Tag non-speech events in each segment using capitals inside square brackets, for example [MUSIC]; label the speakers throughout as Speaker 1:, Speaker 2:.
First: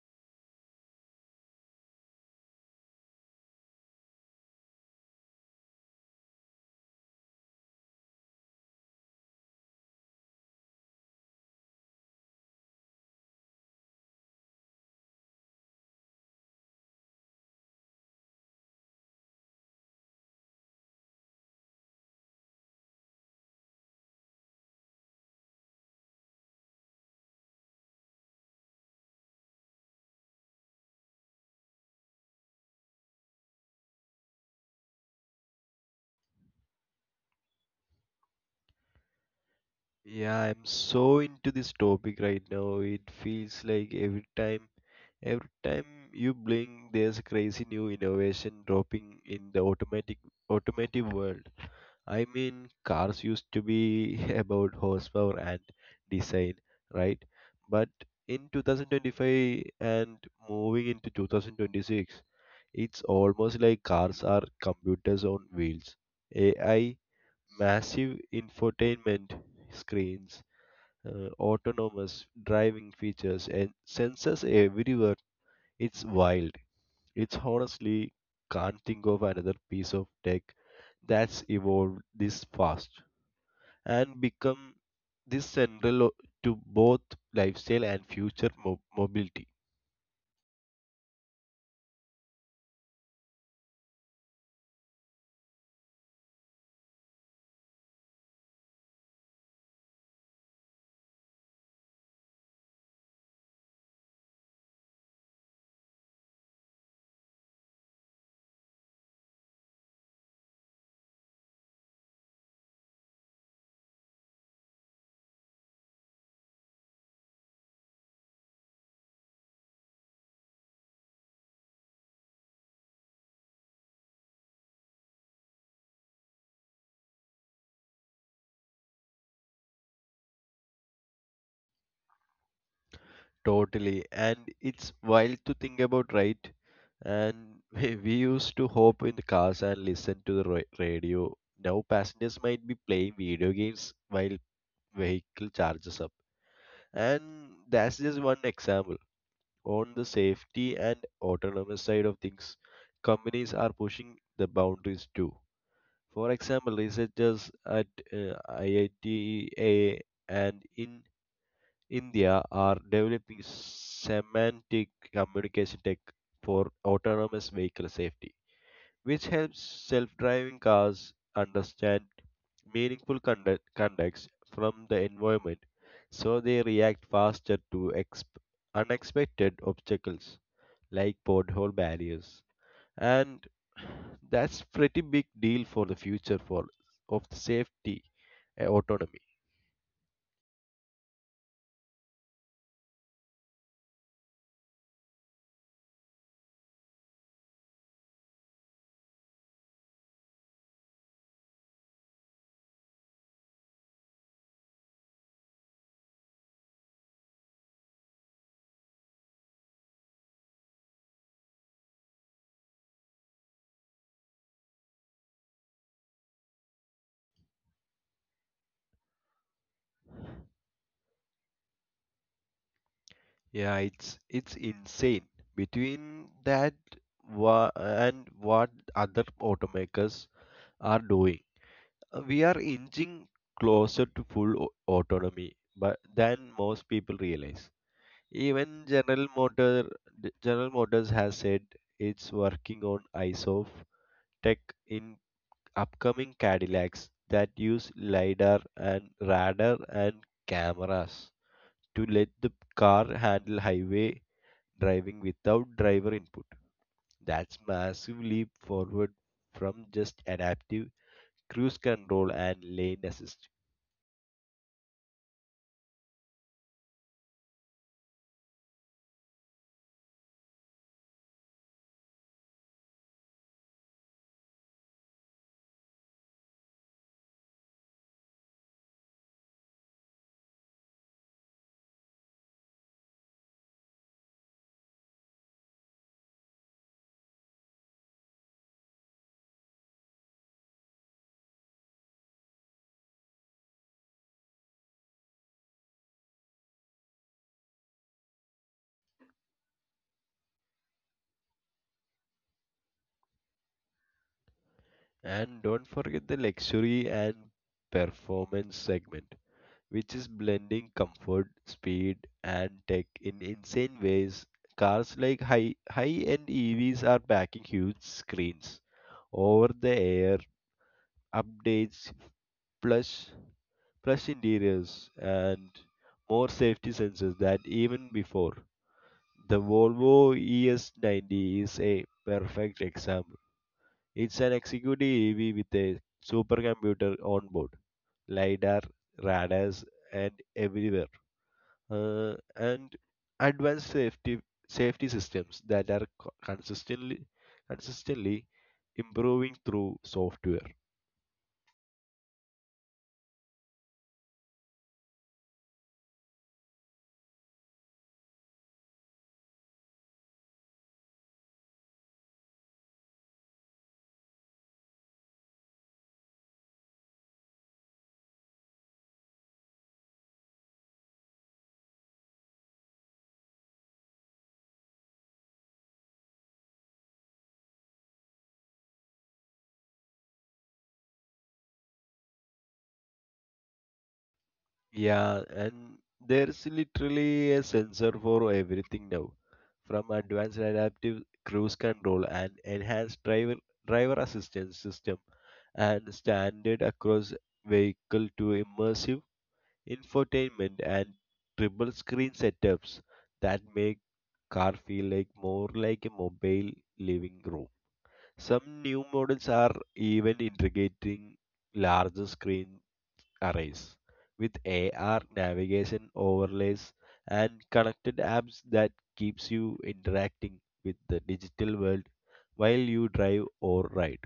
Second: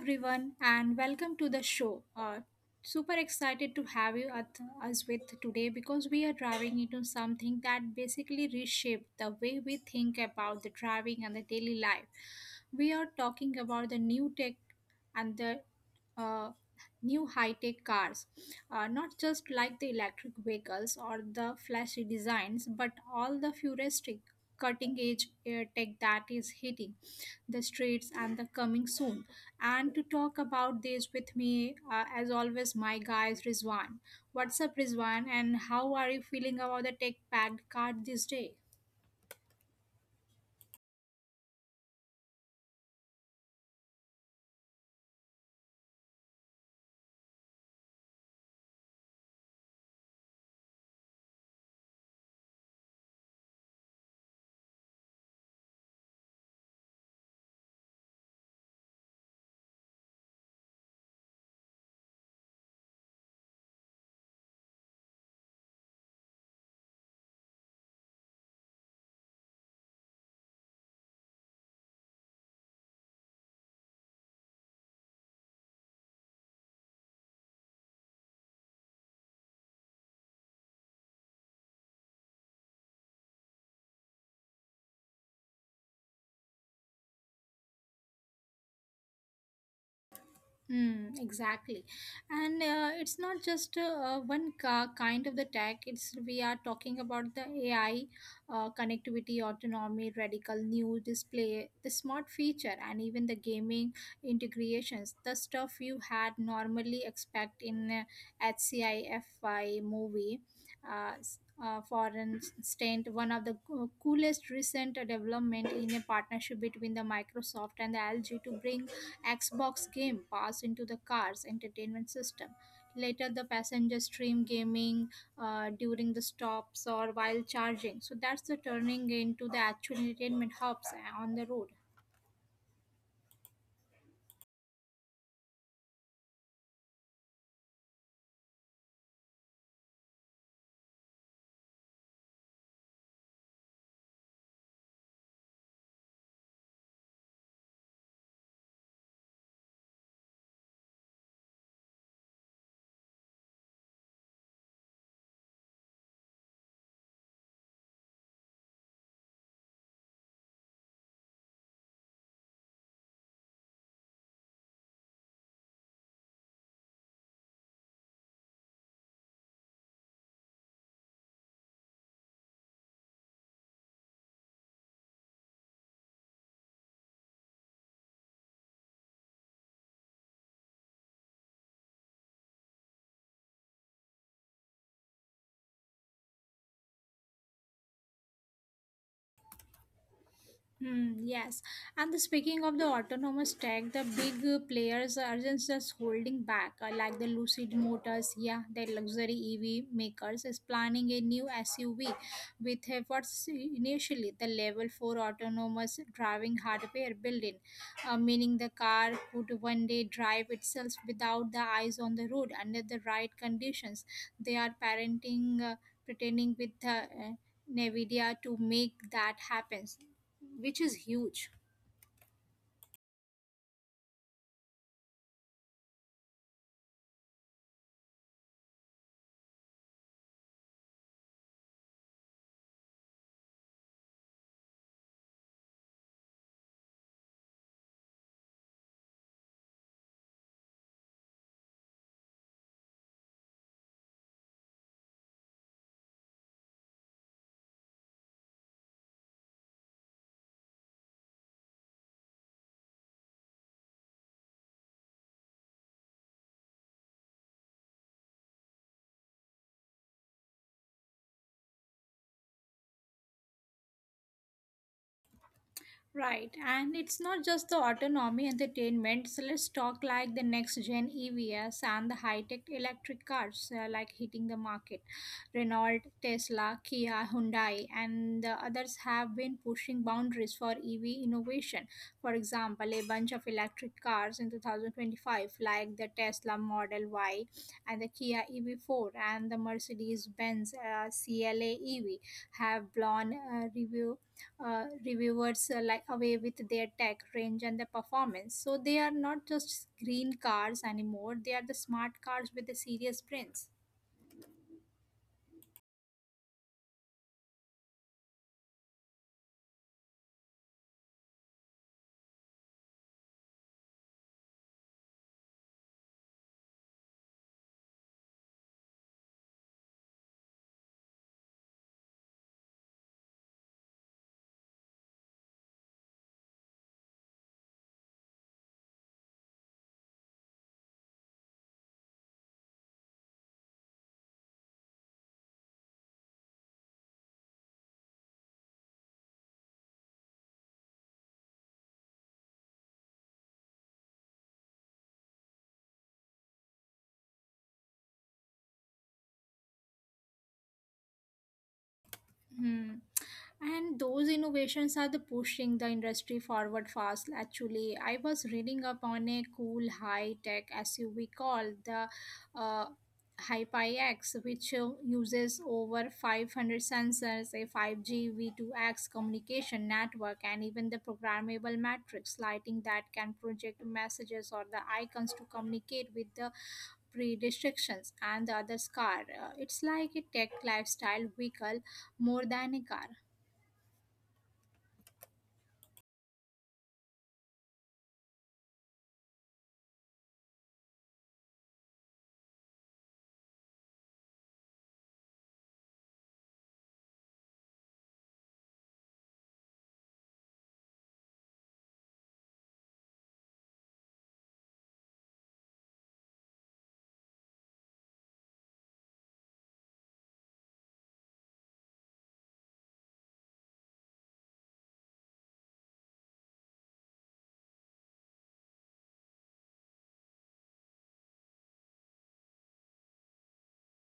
Speaker 1: everyone, and welcome to the show. Super excited to have you at us with today because we are driving into something that basically reshaped the way we think about the driving and the daily life. We are talking about the new tech and the uh, new high-tech cars, not just like the electric vehicles or the flashy designs, but all the futuristic cutting-edge tech that is hitting the streets, and the coming soon. And to talk about this with me, as always, my guy is Rizwan. What's up, Rizwan? And how are you feeling about the tech packed card this day?
Speaker 2: Yeah, I'm so into this topic right now. It feels like every time you blink, there's a crazy new innovation dropping in the automatic automotive world. I mean, cars used to be [LAUGHS] about horsepower and design, right? But in 2025 and moving into 2026, it's almost like cars are computers on wheels. AI, massive infotainment screens autonomous driving features and sensors everywhere. It's wild. It's honestly can't think of another piece of tech that's evolved this fast and become this central to both lifestyle and future mobility.
Speaker 1: Mm, exactly. And it's not just kind of the tech. It's we are talking about the AI, connectivity, autonomy, radical new display, the smart feature, and even the gaming integrations. The stuff you had normally expect in HCIFI movie. Uh, s- for instance, one of the co- coolest recent development in a partnership between the Microsoft and the LG to bring Xbox game passed into the car's entertainment system. Later, the passenger stream gaming during the stops or while charging. So that's the turning into the actual entertainment hubs on the road.
Speaker 2: Totally. And it's wild to think about, right? And [LAUGHS] we used to hop in the cars and listen to the radio. Now passengers might be playing video games while vehicle charges up. And that's just one example. On the safety and autonomous side of things, companies are pushing the boundaries too. For example, researchers at IITA and in India are developing semantic communication tech for autonomous vehicle safety, which helps self-driving cars understand meaningful conducts from the environment so they react faster to unexpected obstacles like pothole barriers, and that's pretty big deal for the future for of the safety, autonomy.
Speaker 1: Hmm, yes, and the speaking of the autonomous tech, the big players are just holding back, like the Lucid Motors. Yeah, the luxury EV makers is planning a new SUV with what's initially the level four autonomous driving hardware built-in, meaning the car could one day drive itself without the eyes on the road under the right conditions. They are parenting, pretending with the. NVIDIA to make that happen, which is huge.
Speaker 2: Yeah, it's insane between that and what other automakers are doing. We are inching closer to full autonomy but than most people realize. Even general motors has said it's working on eyes tech in upcoming cadillacs that use lidar and radar and cameras to let the car handle highway driving without driver input. That's massive leap forward from just adaptive cruise control and lane assist.
Speaker 1: Right, and it's not just the autonomy entertainment. So let's talk like the next gen EVs and the high tech electric cars like hitting the market. Renault, Tesla, Kia, Hyundai, and the others have been pushing boundaries for EV innovation. For example, a bunch of electric cars in 2025, like the Tesla Model Y and the Kia EV4 and the Mercedes Benz CLA EV, have blown reviewers like away with their tech range and the performance. So they are not just green cars anymore; they are the smart cars with the serious brains.
Speaker 2: And don't forget the luxury and performance segment, which is blending comfort, speed, and tech in insane ways. Cars like high-end EVs are packing huge screens, over-the-air updates, plush plush interiors, and more safety sensors than even before. The Volvo ES90 is a perfect example. It's an executive EV with a supercomputer on board, LiDAR, radars, and everywhere, and advanced safety systems that are consistently improving through software.
Speaker 1: Hmm. And those innovations are the pushing the industry forward fast. Actually, I was reading up on a cool high tech SUV called the uh, HyperX, which uses over 500 sensors, a 5G V2X communication network, and even the programmable matrix lighting that can project messages or the icons to communicate with the pre restrictions and the other car. It's like a tech lifestyle vehicle more than a car.
Speaker 2: Yeah, and there's literally a sensor for everything now, from advanced adaptive cruise control and enhanced driver assistance system and standard across vehicle to immersive infotainment and triple screen setups that make car feel like more like a mobile living room. Some new models are even integrating larger screen arrays, with AR navigation overlays and connected apps that keeps you interacting with the digital world while you drive or ride.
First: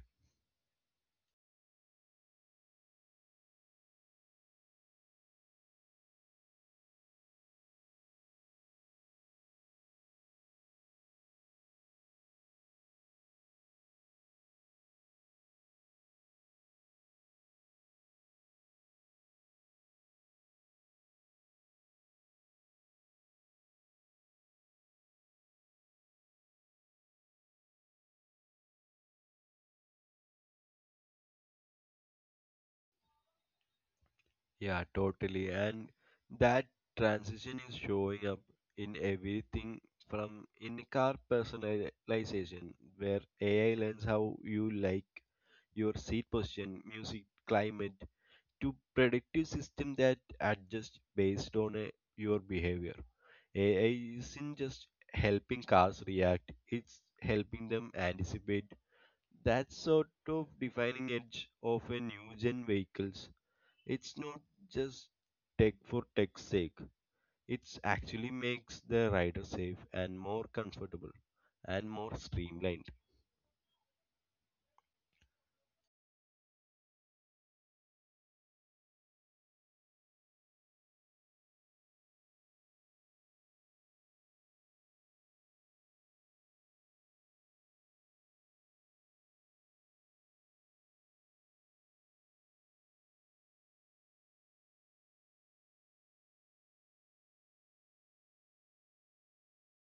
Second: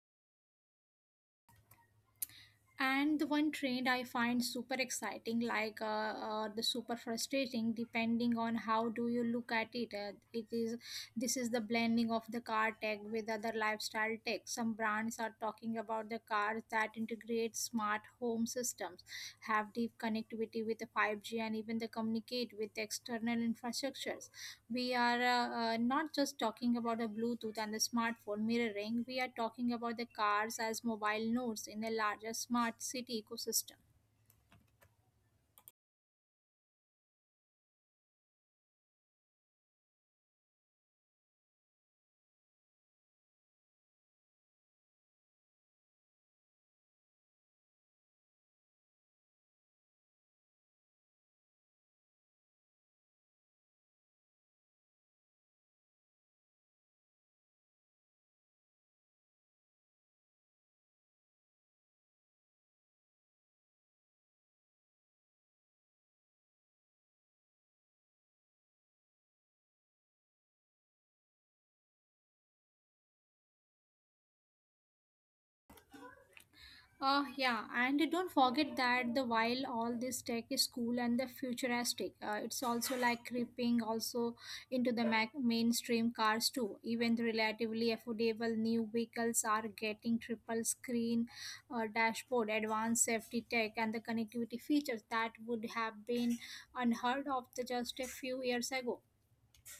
Speaker 1: And the one trend I find super exciting, like the super frustrating, depending on how do you look at it. It is this is the blending of the car tech with other lifestyle tech. Some brands are talking about the cars that integrate smart home systems, have deep connectivity with the 5G, and even the communicate with external infrastructures. We are not just talking about the bluetooth and the smartphone mirroring. We are talking about the cars as mobile nodes in a larger smart city ecosystem.
Speaker 2: Yeah, totally. And that transition is showing up in everything from in-car personalization, where AI learns how you like your seat position, music, climate, to predictive system that adjust based on your behavior. AI isn't just helping cars react, it's helping them anticipate. That sort of defining edge of a new gen vehicles. It's not just tech for tech's sake. It's actually makes the rider safe and more comfortable and more streamlined
Speaker 1: Yeah, and don't forget that the while all this tech is cool and the futuristic, it's also like creeping also into mainstream cars too. Even the relatively affordable new vehicles are getting triple screen dashboard, advanced safety tech, and the connectivity features that would have been unheard of the just a few years ago.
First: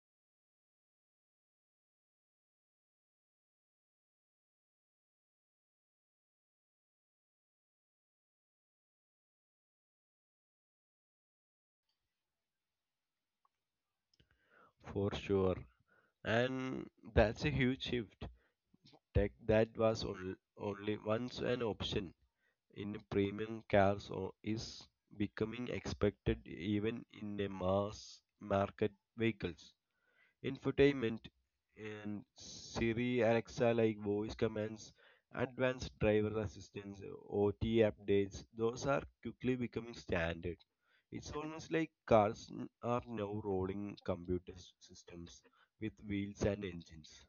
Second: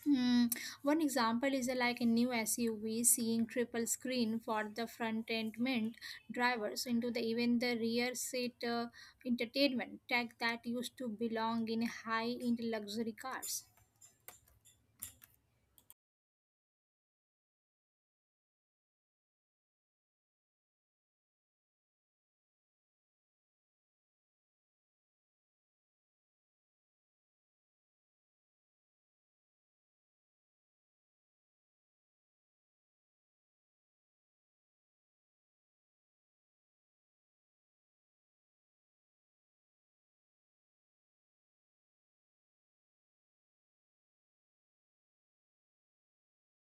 Speaker 1: Hmm. One example is like a new SUV seeing triple screen for the front end mint drivers into the even the rear seat entertainment tech that used to belong in high end luxury cars.
Speaker 2: for sure. And that's a huge shift. Tech that was on, only once an option in premium cars is becoming expected even in a mass market vehicles. Infotainment and Siri, Alexa like voice commands, advanced driver assistance, OT updates, those are quickly becoming standard. It's almost like cars are now rolling computer systems with wheels and engines.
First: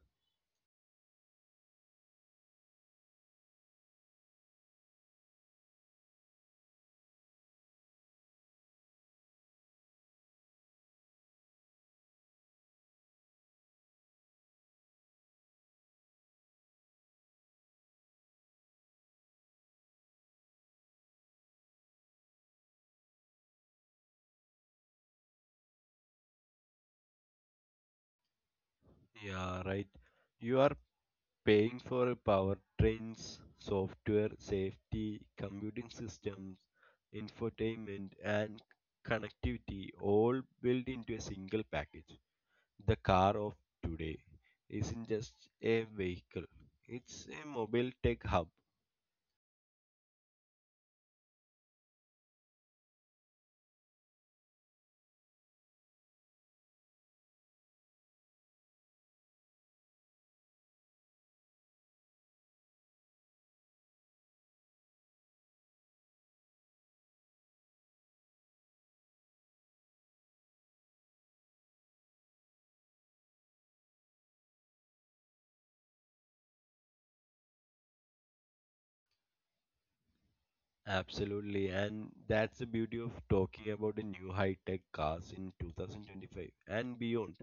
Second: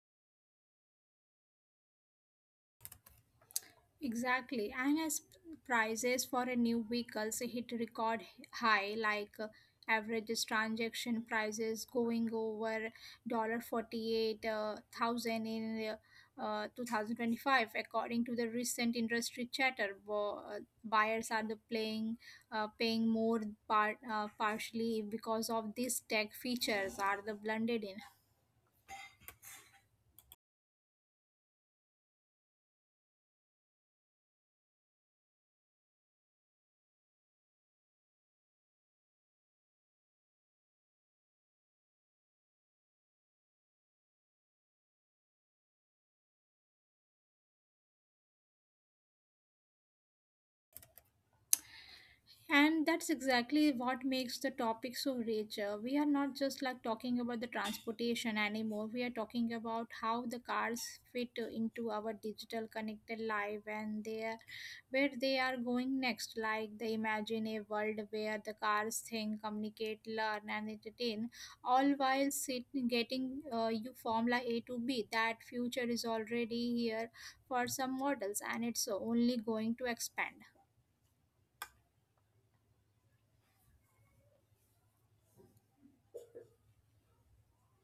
Speaker 1: Exactly, and as prices for a new vehicles hit record high, like average transaction prices going over dollar 48,000 in 2025, according to the recent industry chatter. Buyers are the playing paying more partially because of these tech features are the blended in.
Speaker 2: Yeah, right. You are paying for power trains, software, safety, computing systems, infotainment, and connectivity all built into a single package. The car of today isn't just a vehicle, it's a mobile tech hub.
Speaker 1: And that's exactly what makes the topic so rich. We are not just like talking about the transportation anymore. We are talking about how the cars fit into our digital connected life and there, where they are going next. Like they imagine a world where the cars think, communicate, learn, and entertain, all while sit, getting you formula A to B. That future is already here for some models, and it's only going to expand.
Speaker 2: Absolutely, and that's the beauty of talking about the new high tech cars in 2025 and beyond.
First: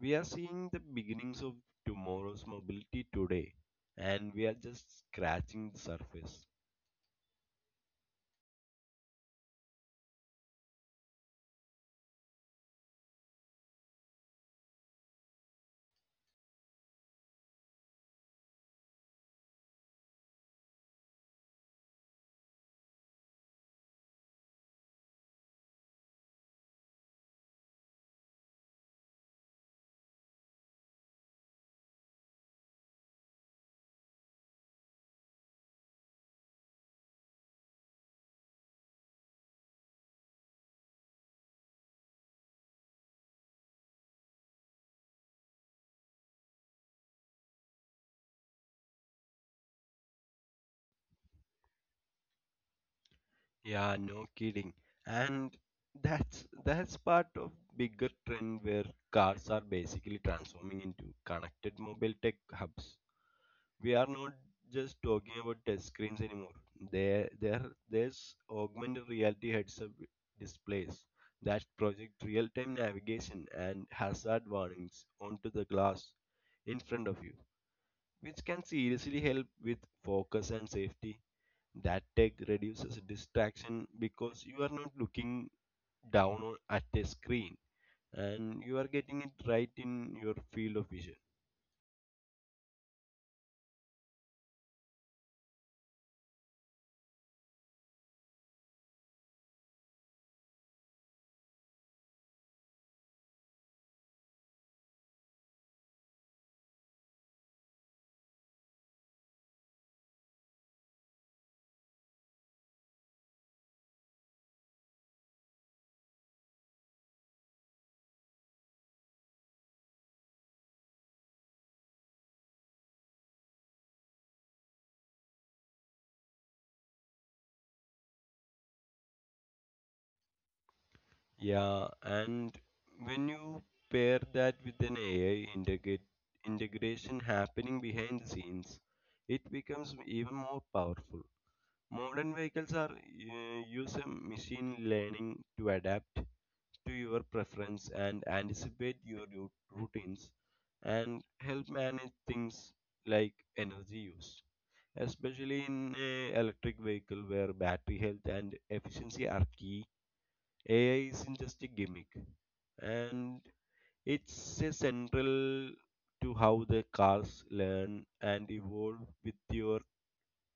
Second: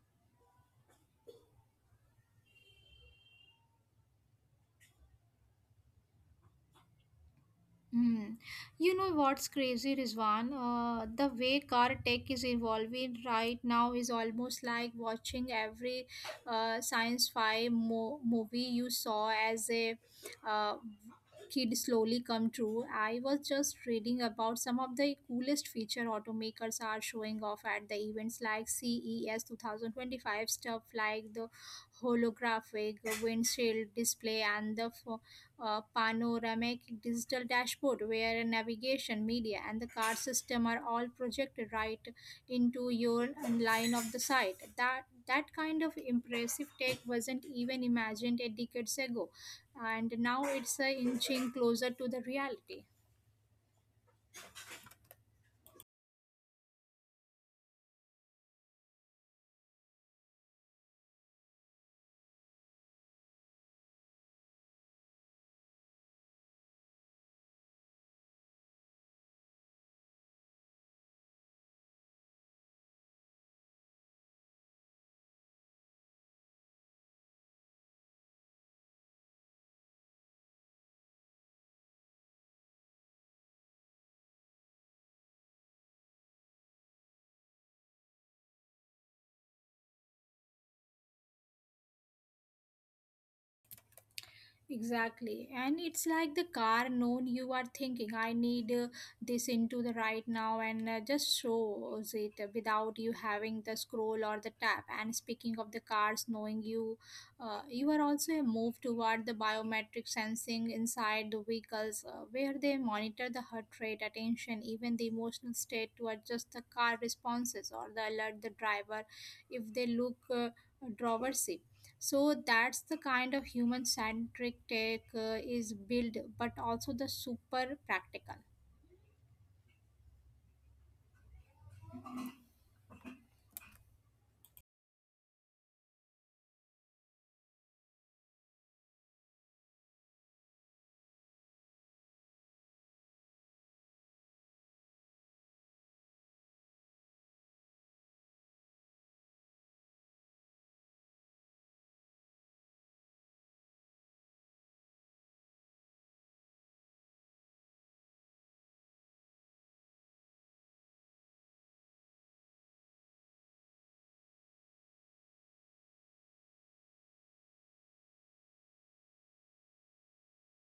Speaker 2: We are seeing the beginnings of tomorrow's mobility today, and we are just scratching the surface.
Speaker 1: Hmm. You know what's crazy, Rizwan? The way car tech is evolving right now is almost like watching every movie you saw as a uh, kid slowly come true. I was just reading about some of the coolest feature automakers are showing off at the events like CES 2025 stuff like the holographic windshield display and the panoramic digital dashboard where navigation, media, and the card system are all projected right into your line of the sight. That kind of impressive tech wasn't even imagined a decades ago, and now it's inching closer to the reality.
Speaker 2: Yeah, no kidding. And that's part of bigger trend where cars are basically transforming into connected mobile tech hubs. We are not just talking about touch screens anymore. There, there, there's augmented reality heads-up displays that project real-time navigation and hazard warnings onto the glass in front of you, which can seriously help with focus and safety. That tech reduces distraction because you are not looking down at a screen and you are getting it right in your field of vision.
Speaker 1: Exactly. And it's like the car known you are thinking, I need this into the right now, and just shows it without you having the scroll or the tap. And speaking of the cars knowing you, you are also a move toward the biometric sensing inside the vehicles where they monitor the heart rate, attention, even the emotional state to adjust the car responses or the alert the driver if they look driver's seat, so that's the kind of human centric tech is built but also the super practical.
Speaker 2: Yeah, and when you pair that with an integration happening behind the scenes, it becomes even more powerful. Modern vehicles are using machine learning to adapt to your preference and anticipate your routines and help manage things like energy use, especially in a electric vehicle where battery health and efficiency are key. AI isn't just a gimmick, and it's a central to how the cars learn and evolve with your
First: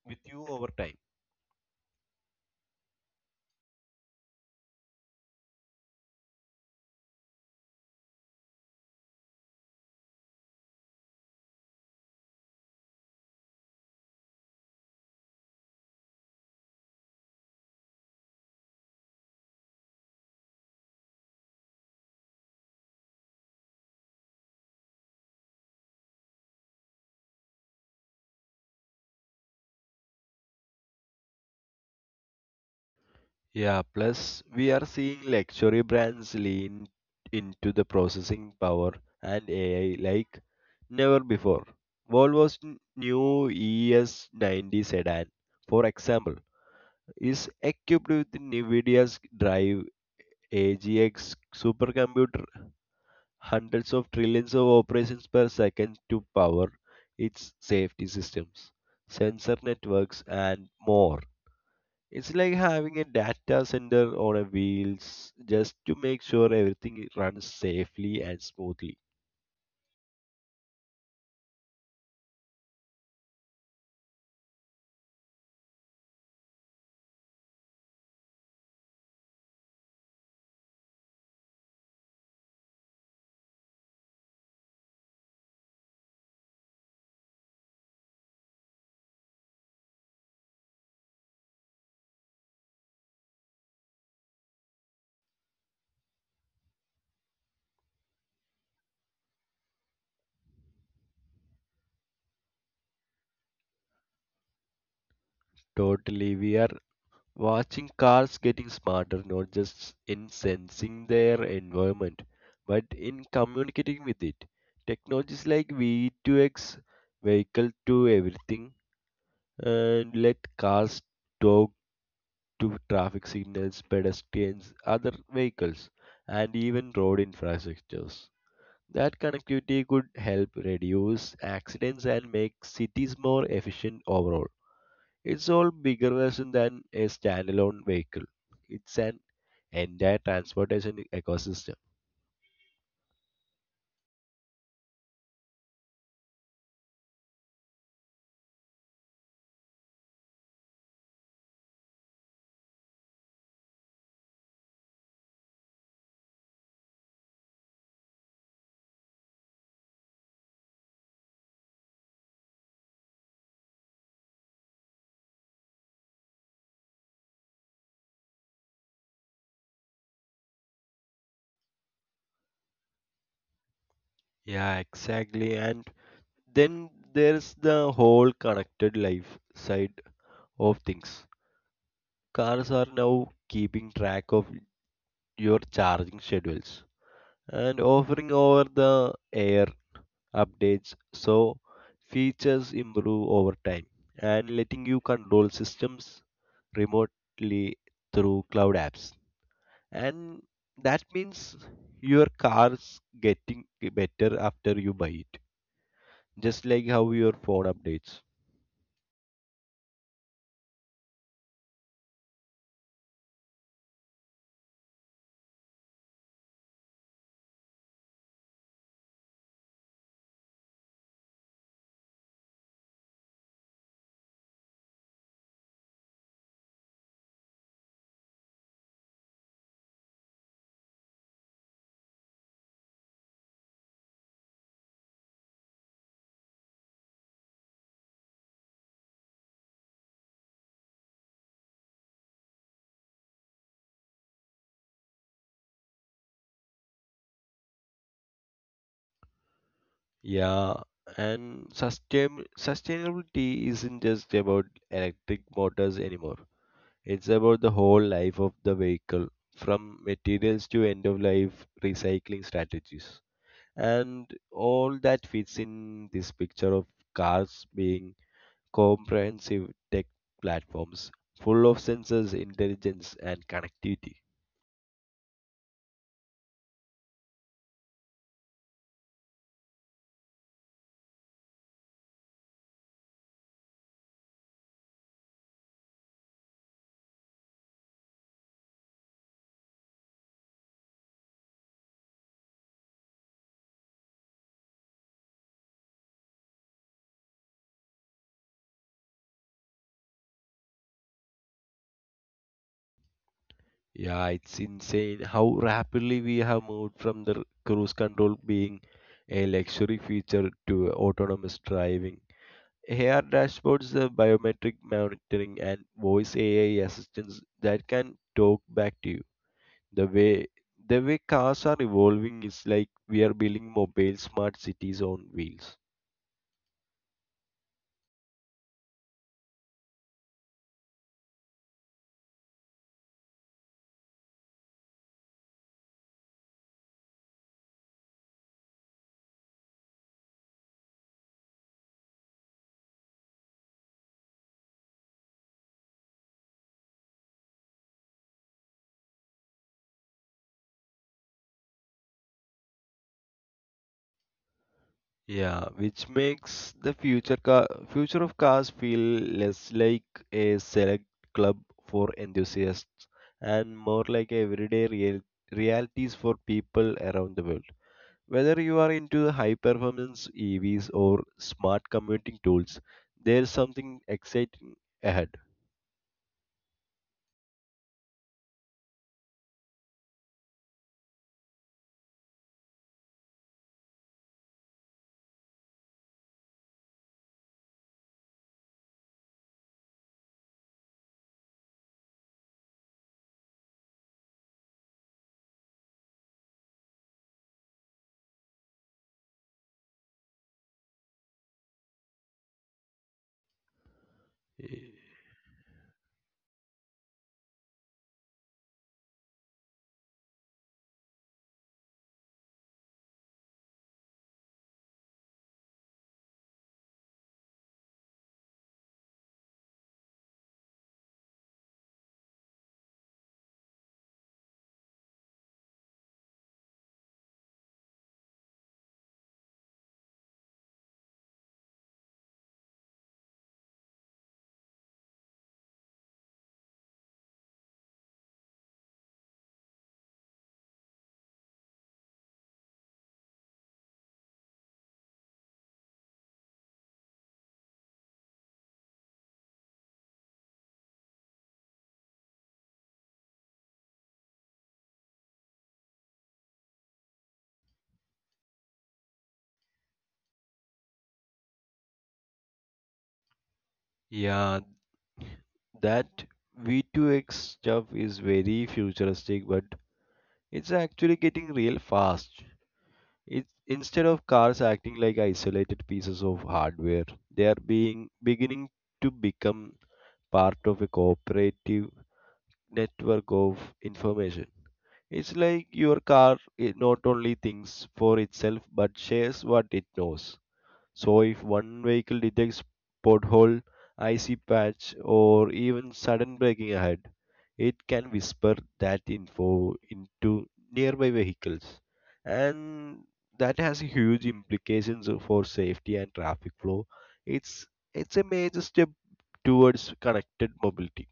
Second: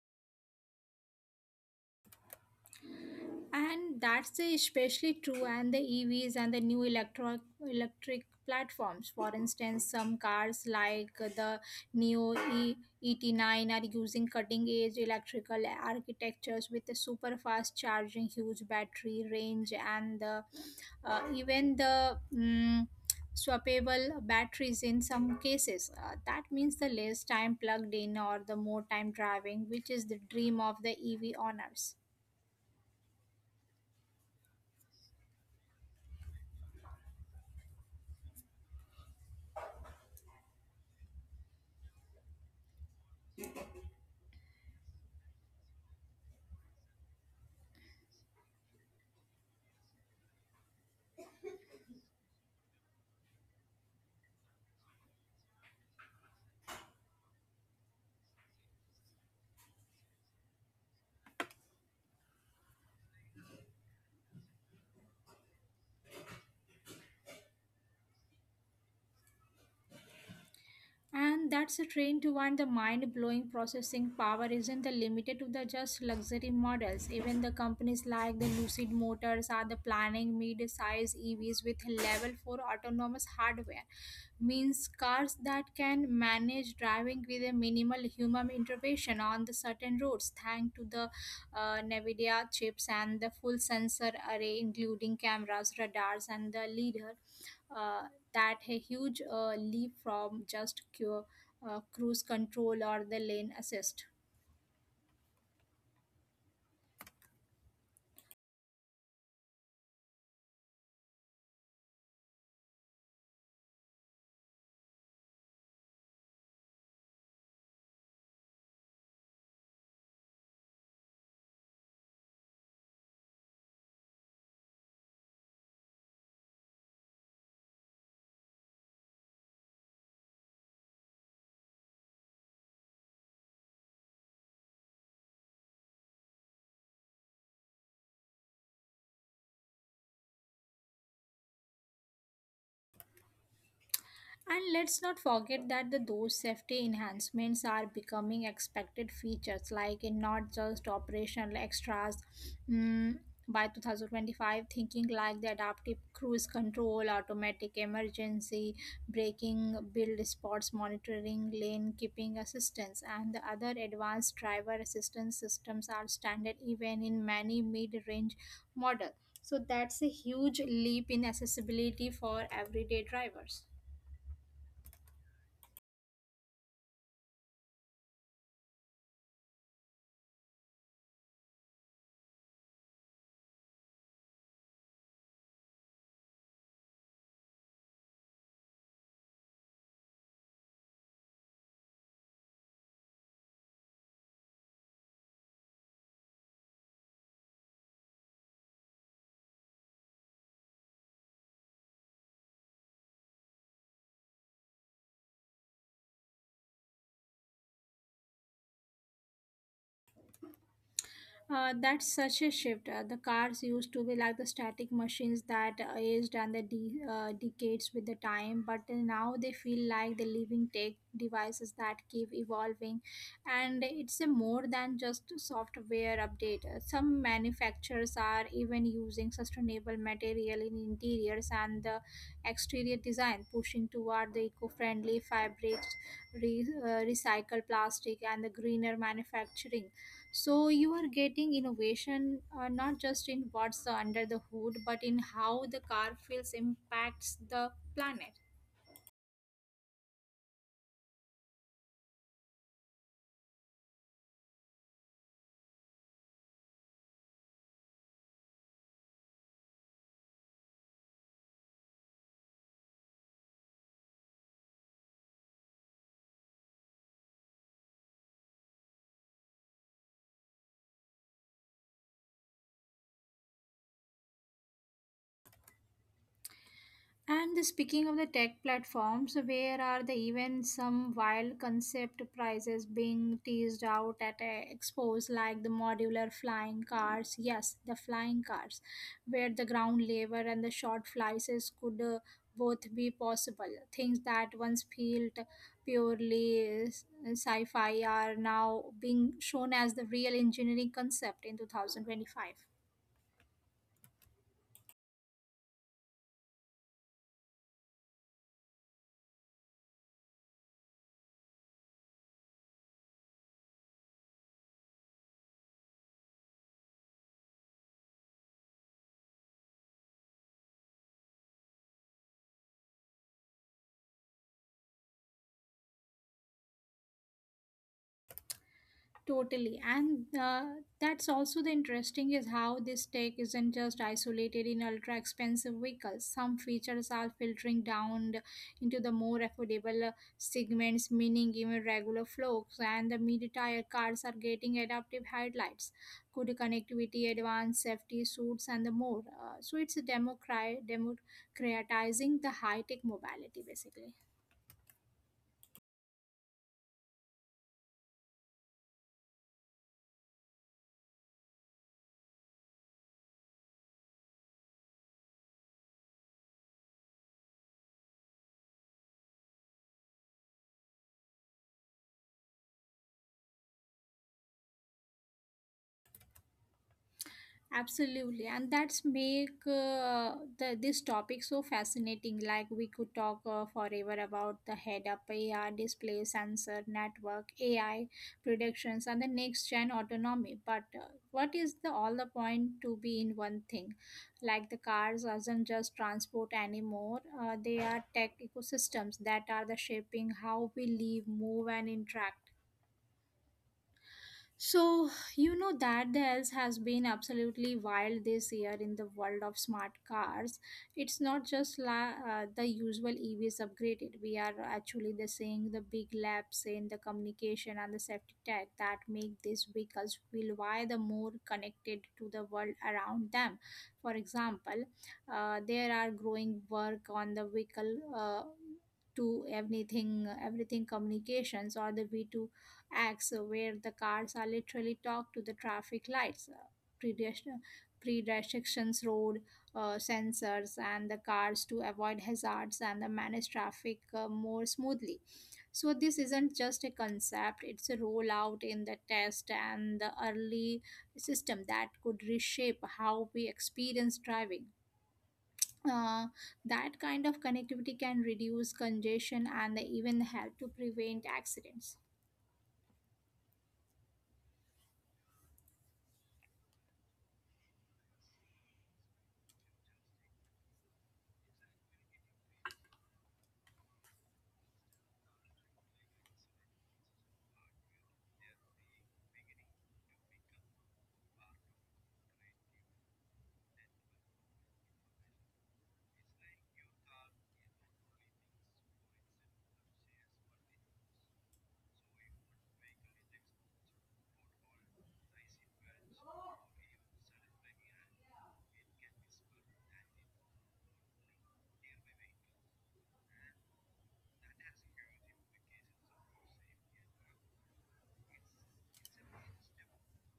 Speaker 2: with you over time.
Speaker 1: And that's especially true and the EVs and the new electric platforms. For instance, some cars like the Neo e- ET9 are using cutting-edge electrical architectures with the super fast charging, huge battery range, and the swappable batteries in some cases. That means the less time plugged in or the more time driving, which is the dream of the EV owners.
Speaker 2: Yeah, plus we are seeing luxury brands lean into the processing power and AI like never before. New ES90 sedan, for example, is equipped with NVIDIA's Drive AGX supercomputer hundreds of trillions of operations per second to power its safety systems, sensor networks, and more. It's like having a data center on a wheels just to make sure everything runs safely and smoothly.
Speaker 1: And that's a train to one the mind blowing processing power isn't the limited to the just luxury models. Even the companies like the Lucid Motors are the planning mid size EVs with level 4 autonomous hardware. Means cars that can manage driving with a minimal human intervention on the certain roads thanks to the NVIDIA chips and the full sensor array including cameras, radars and the LiDAR, that a huge leap from cruise control or the lane assist.
Speaker 2: Totally, we are watching cars getting smarter, not just in sensing their environment, but in communicating with it. Technologies like V2X, vehicle to everything, and let cars talk to traffic signals, pedestrians, other vehicles, and even road infrastructures. That connectivity could help reduce accidents and make cities more efficient overall. It's all bigger version than a standalone vehicle. It's an entire transportation ecosystem.
Speaker 1: And let's not forget that the those safety enhancements are becoming expected features, like in not just operational extras. Mm, by 2025, thinking like the adaptive cruise control, automatic emergency braking, build spots monitoring, lane keeping assistance, and the other advanced driver assistance systems are standard even in many mid-range models. So that's a huge leap in accessibility for everyday drivers.
Speaker 2: Yeah, exactly. And then there's the whole connected life side of things. Cars are now keeping track of your charging schedules and offering over the air updates so features improve over time and letting you control systems remotely through cloud apps, and that means your car's getting better after you buy it just like how your phone updates.
Speaker 1: That's such a shift. The cars used to be like the static machines that aged and the decades with the time, but now they feel like the living tech devices that keep evolving. And it's a more than just software update. Some manufacturers are even using sustainable material in interiors and the exterior design, pushing toward the eco-friendly fabrics, recycled plastic, and the greener manufacturing so you are getting innovation not just in what's under the hood, but in how the car feels impacts the planet.
Speaker 2: Yeah, and sustainability isn't just about electric motors anymore. It's about the whole life of the vehicle, from materials to end of life recycling strategies. And all that fits in this picture of cars being comprehensive tech platforms full of sensors, intelligence, and connectivity.
Speaker 1: Speaking of the tech platforms, where are the even some wild concept prizes being teased out at a expos like the modular flying cars? Yes, the flying cars, where the ground lever and the short flights could both be possible. Things that once felt purely sci-fi are now being shown as the real engineering concept in 2025.
Speaker 2: Yeah, it's insane how rapidly we have moved from the cruise control being a luxury feature to autonomous driving, AR dashboards, biometric monitoring, and voice AI assistants that can talk back to you. The way the way cars are evolving is like we are building mobile smart cities on wheels.
Speaker 1: Totally. And that's also the interesting is how this tech isn't just isolated in ultra expensive vehicles. Some features are filtering into the more affordable segments, meaning even regular folks and the mid-tier cars are getting adaptive headlights, good connectivity, advanced safety suits, and the more. So it's a democratizing the high-tech mobility, basically.
Speaker 2: Yeah, which makes the future of cars feel less like a select club for enthusiasts and more like everyday realities for people around the world. Whether you are into high performance EVs or smart commuting tools, there's something exciting ahead.
Speaker 1: Absolutely, and that's make this topic so fascinating. Like we could talk forever about the head-up AR display sensor network, AI predictions, and the next-gen autonomy. But what is the all the point to be in one thing? Like the cars aren't just transport anymore. They are tech ecosystems that are the shaping how we live, move, and interact.
Speaker 2: Y-
Speaker 1: So, you know that the else has been absolutely wild this year in the world of smart cars. It's not just the usual EVs upgraded. We are actually the seeing the big laps in the communication and the safety tech that make these vehicles feel why the more connected to the world around them. For example, there are growing work on the vehicle to everything everything communications or the v2 acts where the cars are literally talk to the traffic lights, prediction- pre-restrictions, road sensors, and the cars to avoid hazards and the manage traffic more smoothly. So this isn't just a concept; it's a rollout in the test and the early system that could reshape how we experience driving. Uh, that kind of connectivity can reduce congestion and even help to prevent accidents.
Speaker 2: Yeah, that V2X stuff is very futuristic, but it's actually getting real fast. It's instead of cars acting like isolated pieces of hardware, they are being beginning to become part of a cooperative network of information. It's like your car it not only thinks for itself but shares what it knows. So if one vehicle detects pothole, icy patch, or even sudden braking ahead, it can whisper that info into nearby vehicles, and that has huge implications for safety and traffic flow. It's it's a major step towards connected mobility.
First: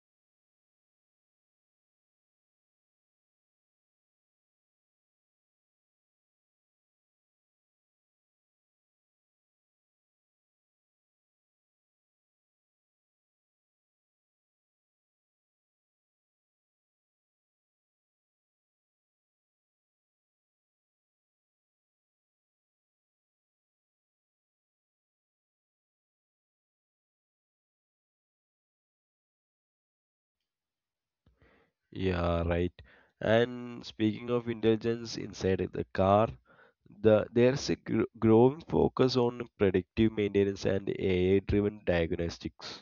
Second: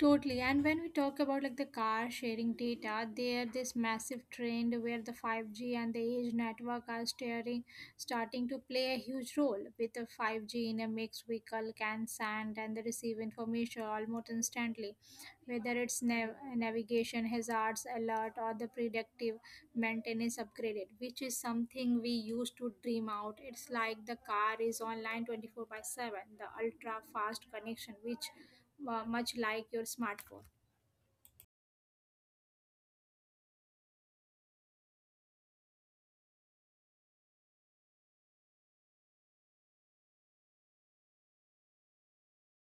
Speaker 1: Totally. And when we talk about like the car sharing data, there this massive trend where the 5G and the edge network are starting to play a huge role. With the 5G in a mixed vehicle can send and the receive information almost instantly, whether it's navigation hazards alert or the predictive maintenance upgraded, which is something we used to dream out. It's like the car is online 24 by 7, the ultra fast connection, which much like your smartphone.
Speaker 2: Yeah, right. And speaking of intelligence inside the car, there's a gr growing focus on predictive maintenance and AI-driven diagnostics.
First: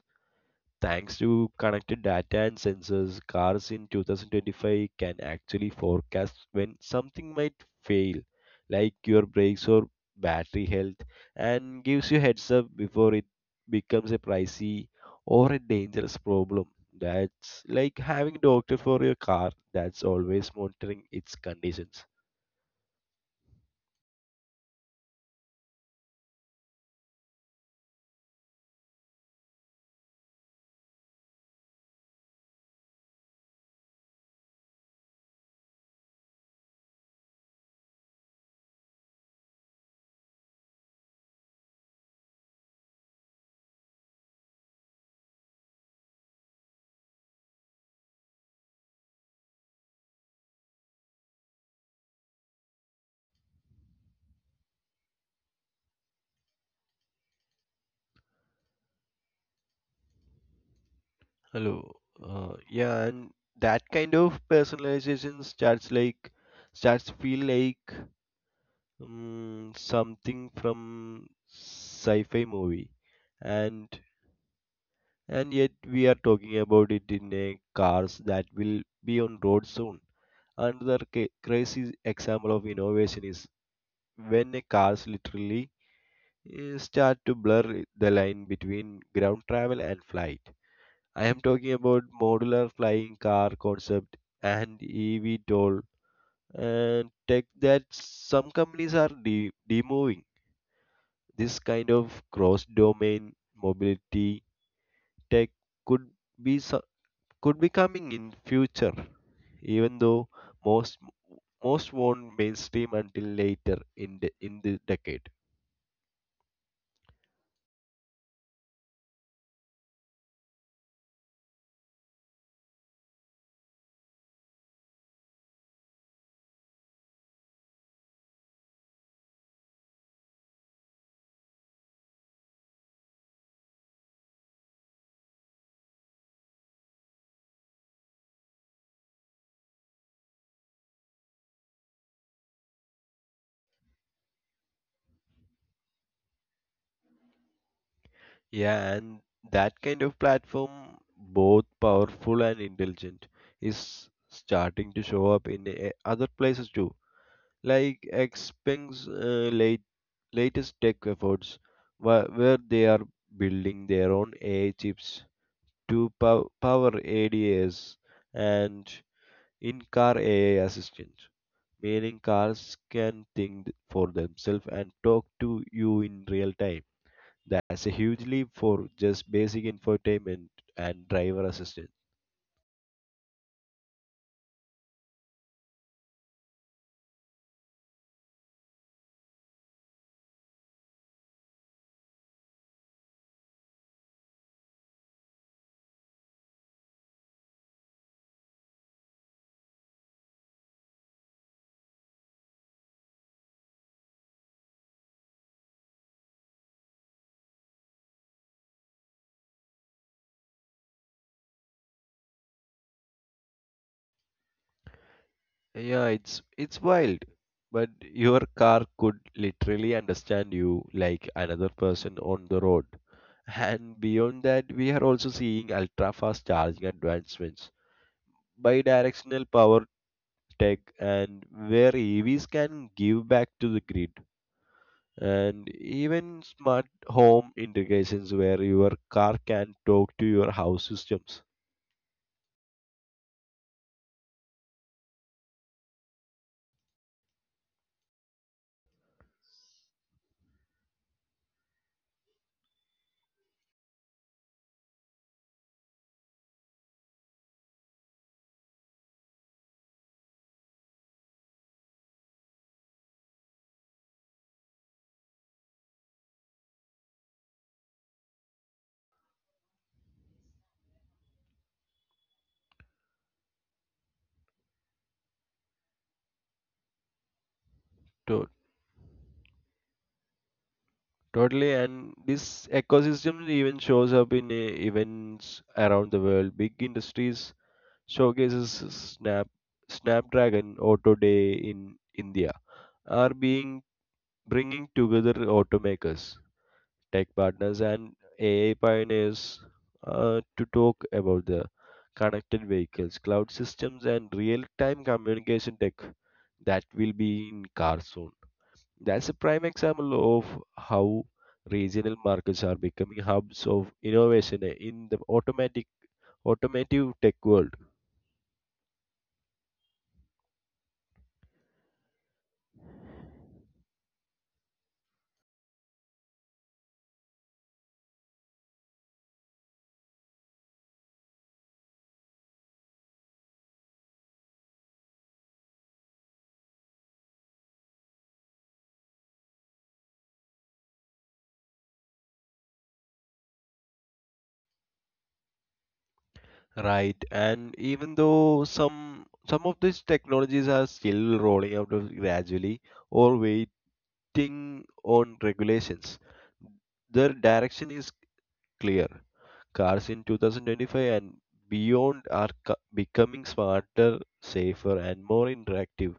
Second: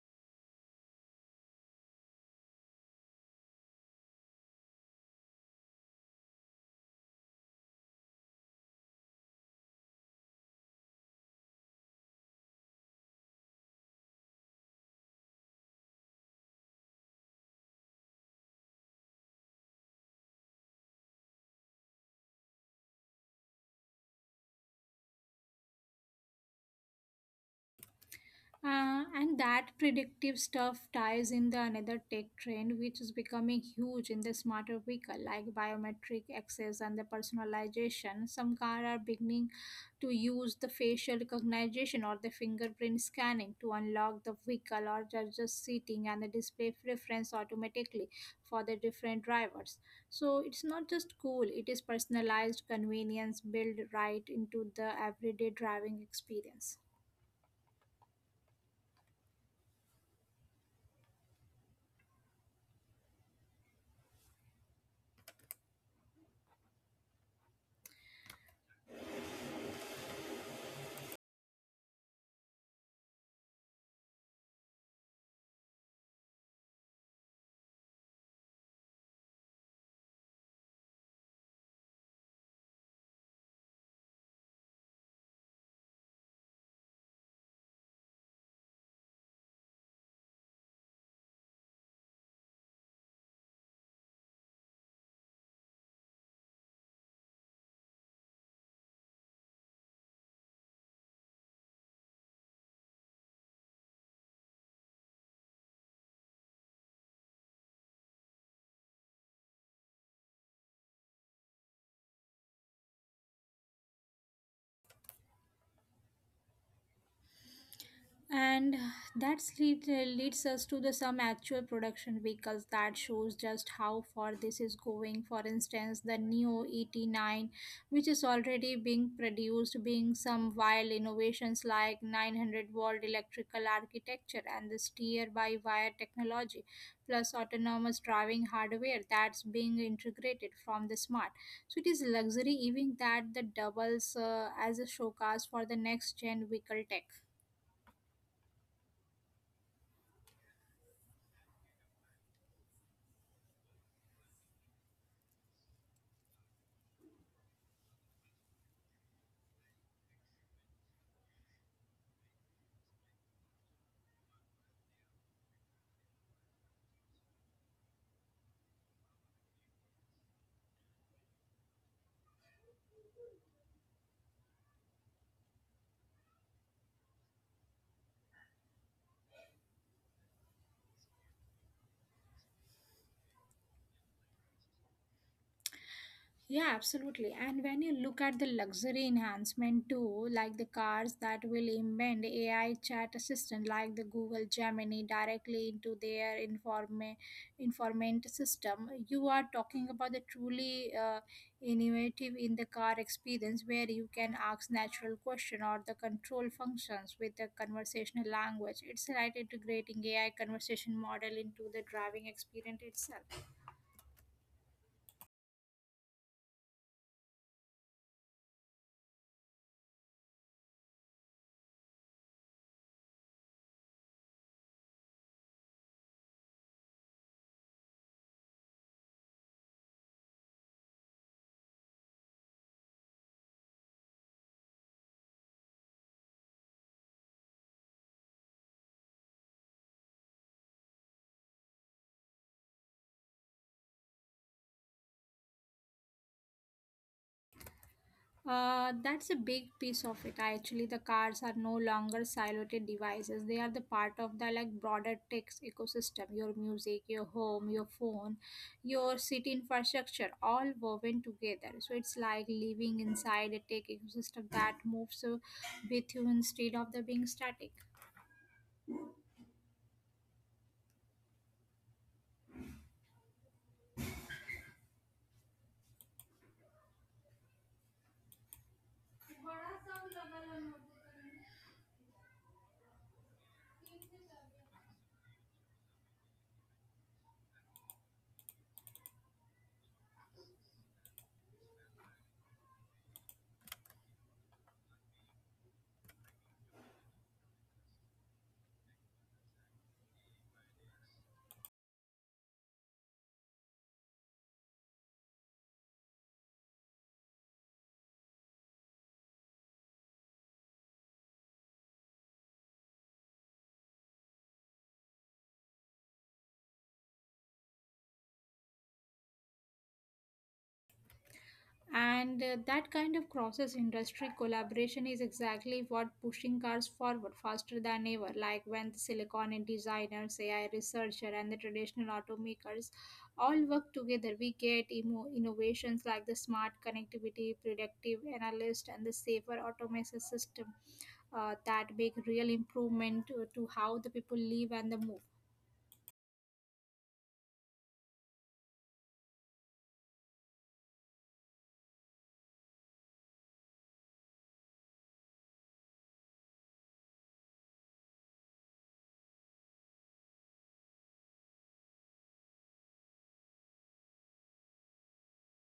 Speaker 2: Thanks to connected data and sensors, cars in 2025 can actually forecast when something might fail, like your brakes or battery health, and gives you heads up before it becomes a pricey or a dangerous problem. That's like having a doctor for your car that's always monitoring its conditions.
Speaker 1: And that predictive stuff ties in the another tech trend, which is becoming huge in the smarter vehicle, like biometric access and the personalization. Some cars are beginning to use the facial recognition or the fingerprint scanning to unlock the vehicle or just seating and the display preference automatically for the different drivers. So it's not just cool; it is personalized convenience built right into the everyday driving experience.
Speaker 2: Hello. Yeah, and that kind of personalization starts feel like something from sci-fi movie, and and yet we are talking about it in a cars that will be on road soon. Another crazy example of innovation is when a cars literally start to blur the line between ground travel and flight. I am talking about modular flying car concept and ev toll and tech that some companies are demoing. This kind of cross-domain mobility tech could be so- could be coming in future, even though most most won't mainstream until later in the decade.
Speaker 1: And that leads us to the some actual production vehicles that shows just how far this is going, for instance the neo 89, which is already being produced being some wild innovations like 900-volt electrical architecture and the steer by wire technology plus autonomous driving hardware that's being integrated from the smart. So it is luxury even that the doubles as a showcase for the next gen vehicle tech.
Speaker 2: Yeah, and that kind of platform, both powerful and intelligent, is starting to show up in other places too. Like latest tech efforts, where they are building their own AI chips to power ADAS and in-car AI assistant, meaning cars can think for themselves and talk to you in real time. That's a huge leap for just basic infotainment and driver assistance.
Speaker 1: Yeah, absolutely. And when you look at the luxury enhancement too, like the cars that will embed AI chat assistant like the Google Gemini directly into their informant system, you are talking about the truly innovative in the car experience where you can ask natural question or the control functions with the conversational language. It's right integrating AI conversation model into the driving experience itself.
Speaker 2: Yeah, it's wild, but your car could literally understand you like another person on the road. And beyond that, we are also seeing ultra fast charging advancements. Bidirectional power tech, and where EVs can give back to the grid, and even smart home integrations where your car can talk to your house systems.
Speaker 1: That's a big piece of it. Actually, the cars are no longer siloed devices. They are the part of the like broader tech ecosystem. Your music, your home, your phone, your city infrastructure, all woven together. So it's like living inside a tech ecosystem that moves with you instead of the being static.
Speaker 2: To- totally, and this ecosystem even shows up in events around the world. Big industries showcases Snap Snapdragon Auto Day in India are being bringing together automakers, tech partners, and AI pioneers to talk about the connected vehicles, cloud systems, and real time communication tech that will be in cars soon. That's a prime example of how regional markets are becoming hubs of innovation in the automatic automotive tech world.
Speaker 1: And that kind of crosses industry collaboration is exactly what pushing cars forward faster than ever. Like when the silicon and designers, AI researcher, and the traditional automakers all work together, we get innovations like the smart connectivity, predictive analyst, and the safer automation system that make real improvement to how the people live and the move.
Speaker 2: Right, and even though some of these technologies are still rolling out of gradually or very acting on regulations, their direction is clear. Cars in 2025 and beyond are becoming smarter, safer, and more interactive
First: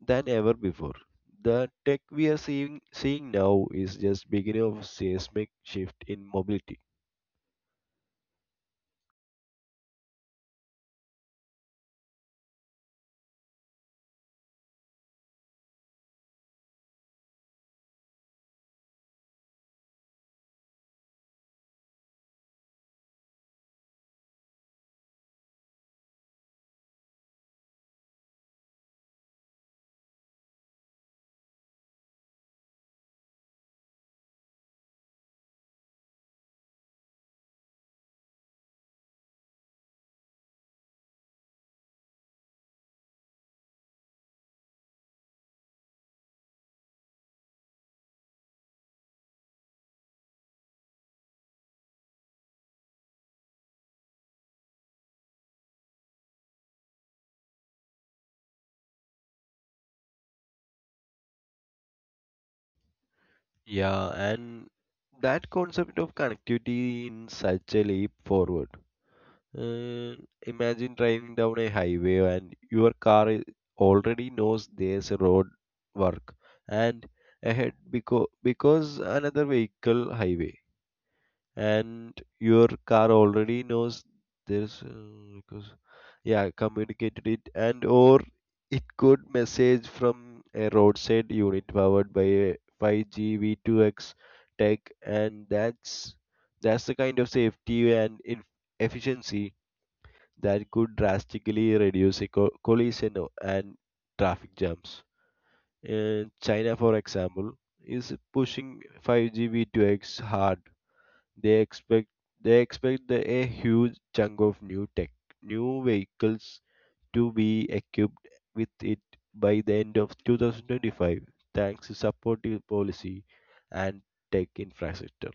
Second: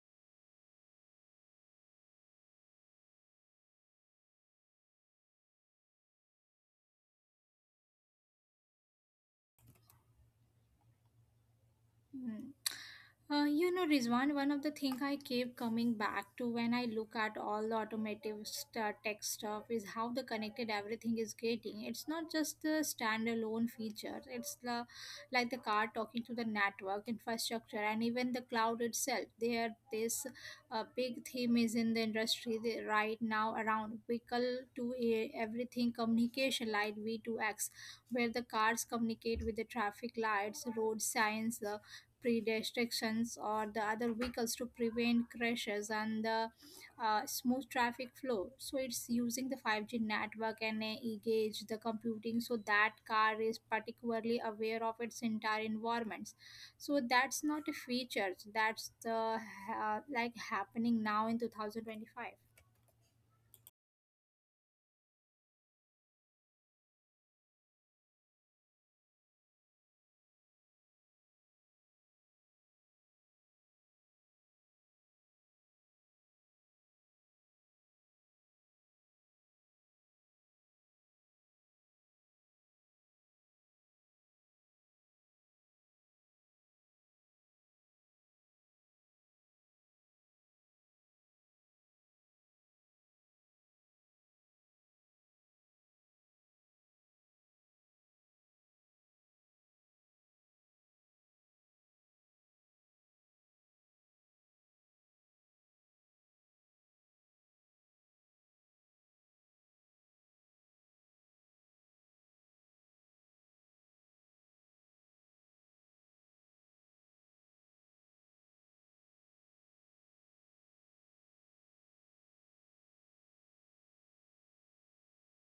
Speaker 2: than ever before. The tech we are seeing now is just beginning of a seismic shift in mobility.
Speaker 1: Mhm. You know, Rizwan, one of the things I keep coming back to when I look at all the automotive tech stuff is how the connected everything is getting. It's not just the standalone features; it's the like the car talking to the network infrastructure and even the cloud itself. There, this big theme is in the industry right now around vehicle everything communication like V2X, where the cars communicate with the traffic lights, road signs, the pedestrians or the other vehicles to prevent crashes and the smooth traffic flow. So it's using the 5G network and gauge the computing so that car is particularly aware of its entire environments. So that's not a feature. That's the like happening now in 2025.
Speaker 2: Yeah, and that concept of connectivity in such a leap forward. Uh, Imagine driving down a highway and already knows there's a road work and ahead because another vehicle highway and your car already knows there's because yeah communicated it, and or it could message from a roadside unit powered by a 5G V2X tech, and that's the kind of safety and in efficiency that could drastically reduce collision and traffic jams. China, for example, is pushing 5G V2X hard. They expect they expect a huge chunk of new tech, new vehicles to be equipped with it by the end of 2025, thanks to supportive policy and tech infrastructure.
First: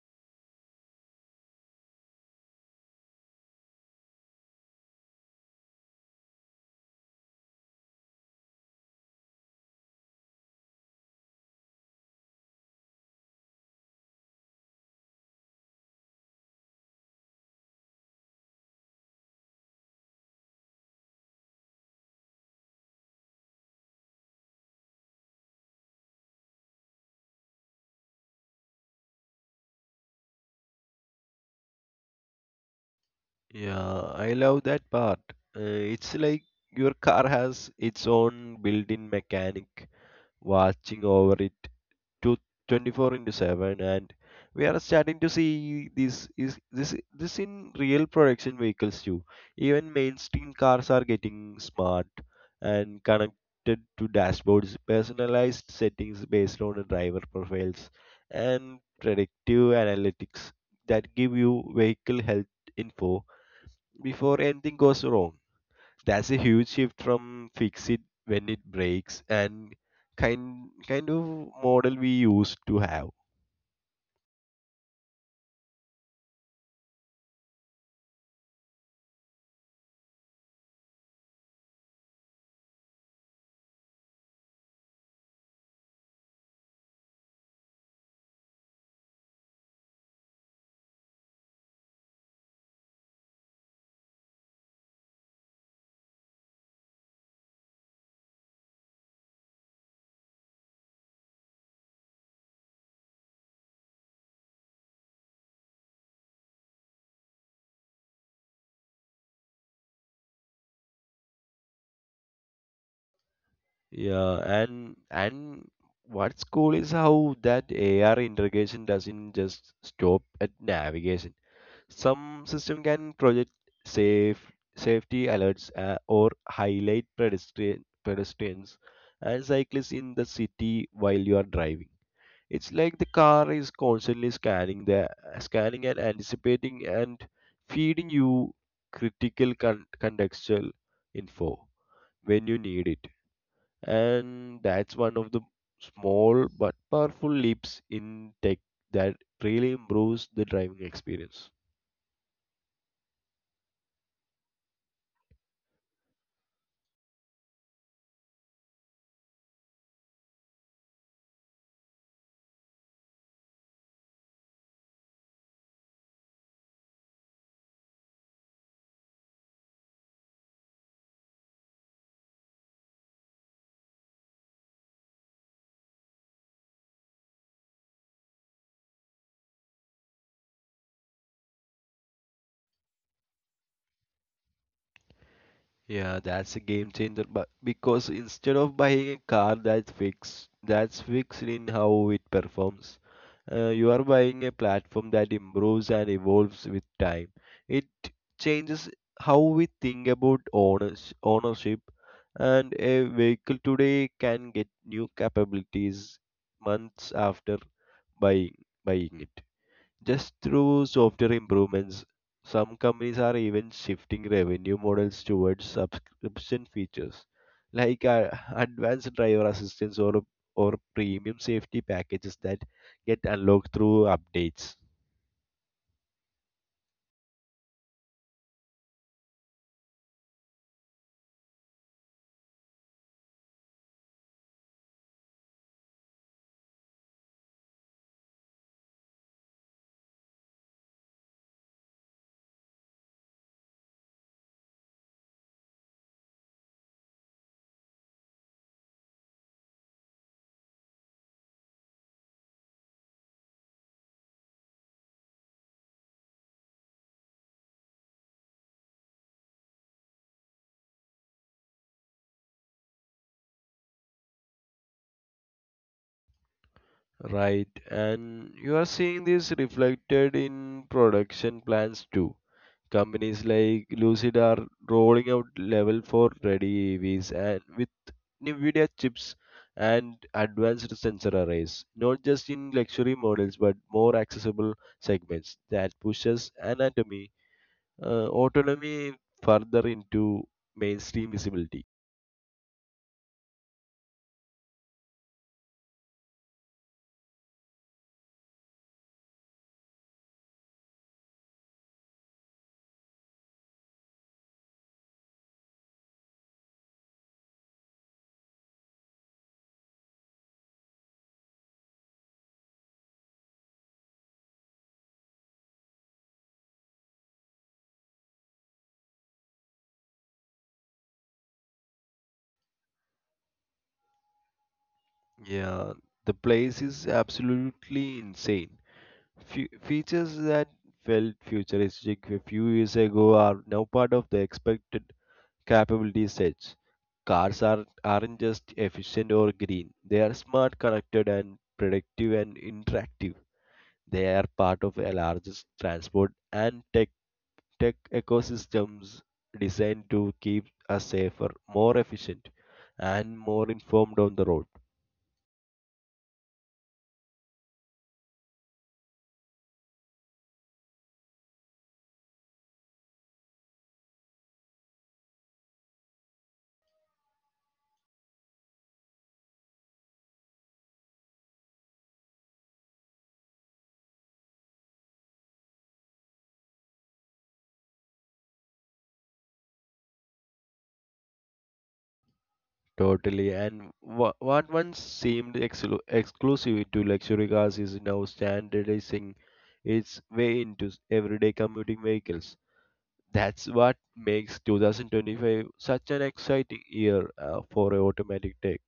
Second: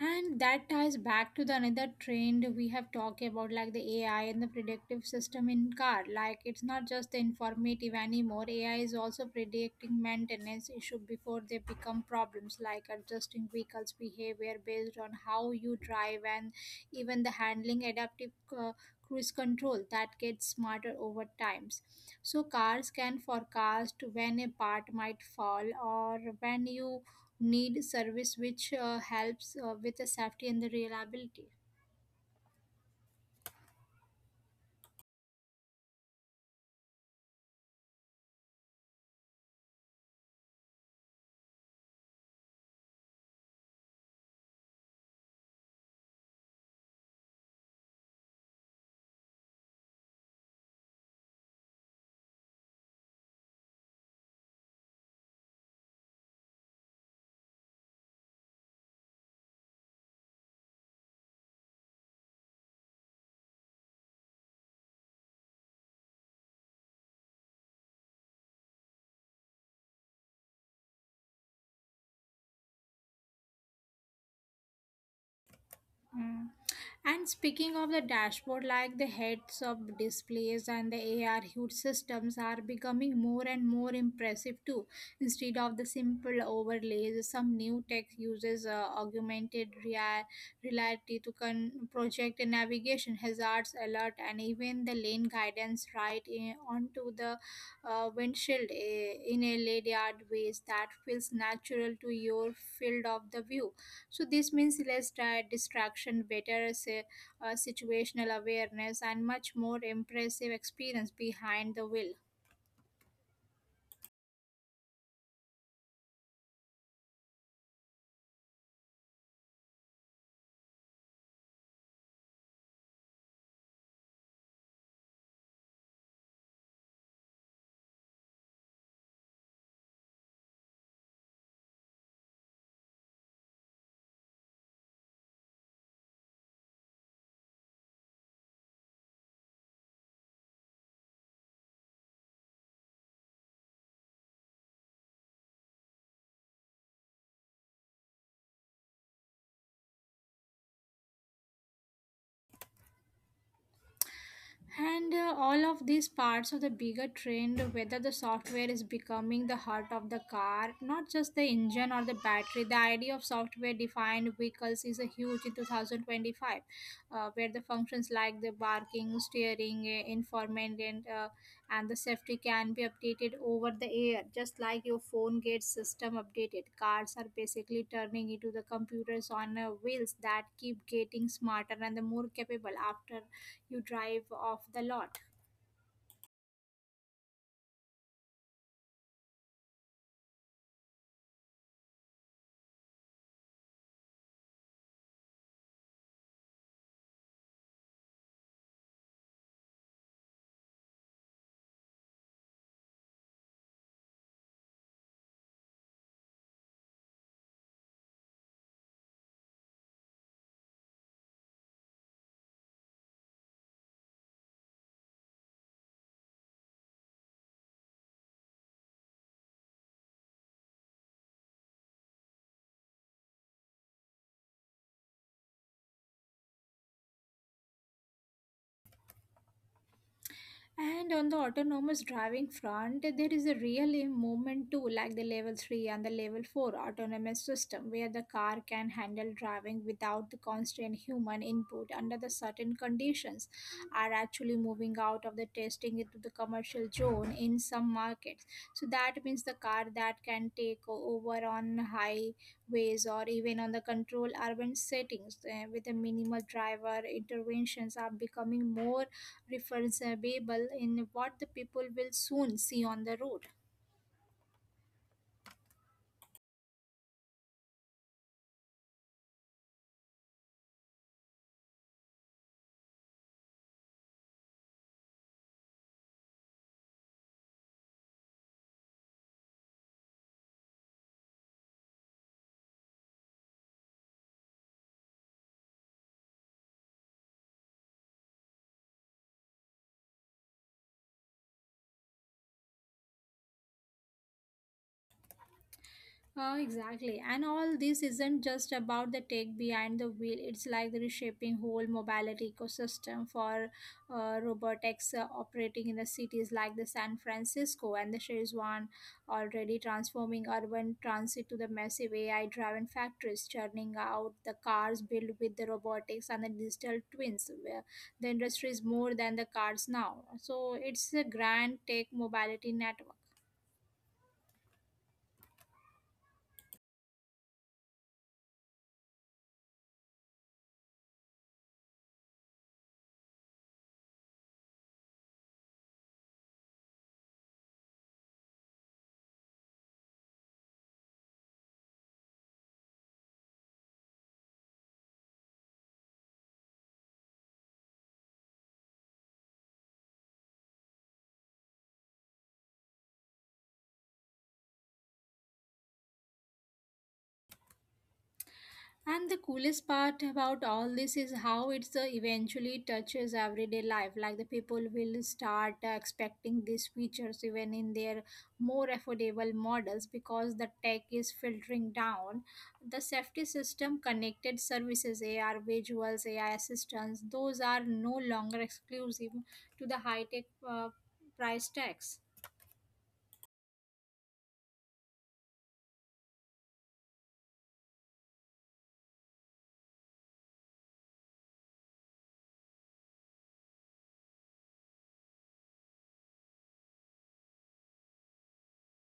Speaker 1: And that ties back to the another trend we have talked about, like the AI and the predictive system in car. Like it's not just the informative anymore. AI is also predicting maintenance issue before they become problems, like adjusting vehicles' behavior based on how you drive and even the handling adaptive uh, cruise control that gets smarter over times. So cars can forecast when a part might fall or when you need service, which helps with the safety and the reliability.
Speaker 2: Yeah, I love that part. It's like your car has its own built-in mechanic watching over it to 24 into 7, and we are starting to see this is this this in real production vehicles too. Even mainstream cars are getting smart and connected to dashboards, personalized settings based on the driver profiles and predictive analytics that give you vehicle health info before anything goes wrong. That's a huge shift from fix it when it breaks and kind of model we used to have.
Speaker 1: Mm. And speaking of the dashboard, like the heads of displays and the AR huge systems are becoming more and more impressive too. Instead of the simple overlays, some new tech uses reality to project navigation hazards alert and even the lane guidance right onto the windshield in a layered ways that feels natural to your field of the view. So this means less distraction, better say, situational awareness and much more impressive experience behind the wheel.
Speaker 2: Yeah, and what's cool is how that AR integration doesn't just stop at navigation. Some system can project safe safety alerts or highlight pedestrians and cyclists in the city while you are driving. It's like the car is constantly scanning and anticipating and feeding you critical contextual info when you need it. And that's one of the small but powerful leaps in tech that really improves the driving experience.
Speaker 1: And all of these parts of the bigger trend, whether the software is becoming the heart of the car, not just the engine or the battery, the idea of software defined vehicles is a huge in 2025, where the functions like the barking, steering, informant, and the safety can be updated over the air, just like your phone gets system updated. Cars are basically turning into the computers on wheels that keep getting smarter and the more capable after you drive off the lot.
Speaker 2: Yeah, that's a game changer, but because instead of buying a car that's fixed in how it performs, you are buying a platform that improves and evolves with time. It changes how we think about ownership, and a vehicle today can get new capabilities months after buying buying it just through software improvements. Some companies are even shifting revenue models towards subscription features like advanced driver assistance or premium safety packages that get unlocked through updates.
Speaker 1: And on the autonomous driving front, there is a real movement too, like the level 3 and the level 4 autonomous system, where the car can handle driving without the constant human input under the certain conditions, are actually moving out of the testing into the commercial zone in some markets. So that means the car that can take over on highways or even on the controlled urban settings with the minimal driver interventions are becoming more referable in what the people will soon see on the road.
Speaker 2: Right, and you are seeing this reflected in production plans too. Companies like Lucid are rolling out level 4 ready EVs, and with NVIDIA chips and advanced sensor arrays, not just in luxury models but more accessible segments that pushes autonomy further into mainstream visibility.
Speaker 1: Oh, exactly. And all this isn't just about the tech behind the wheel. It's like reshaping whole mobility ecosystem for robotics operating in the cities like the San Francisco and the Shenzhen, already transforming urban transit to the massive AI-driven factories, churning out the cars built with the robotics and the digital twins. Where the industry is more than the cars now. So it's a grand tech mobility network.
Speaker 2: Yeah, the place is absolutely insane. Features that felt futuristic a few years ago are now part of the expected capability. Such cars are, aren't just efficient or green, they are smart, connected, and predictive and interactive. They are part of a largest transport and tech ecosystems designed to keep us safer, more efficient, and more informed on the road.
Speaker 1: And the coolest part about all this is how it's eventually touches everyday life. Like the people will start expecting these features even in their more affordable models because the tech is filtering down. The safety system, connected services, AR visuals, AI assistants, those are no longer exclusive to the high tech price tags.
Speaker 2: Totally, and what once seemed exclusive to luxury cars is now standardizing its way into everyday commuting vehicles. That's what makes 2025 such an exciting year for automatic tech.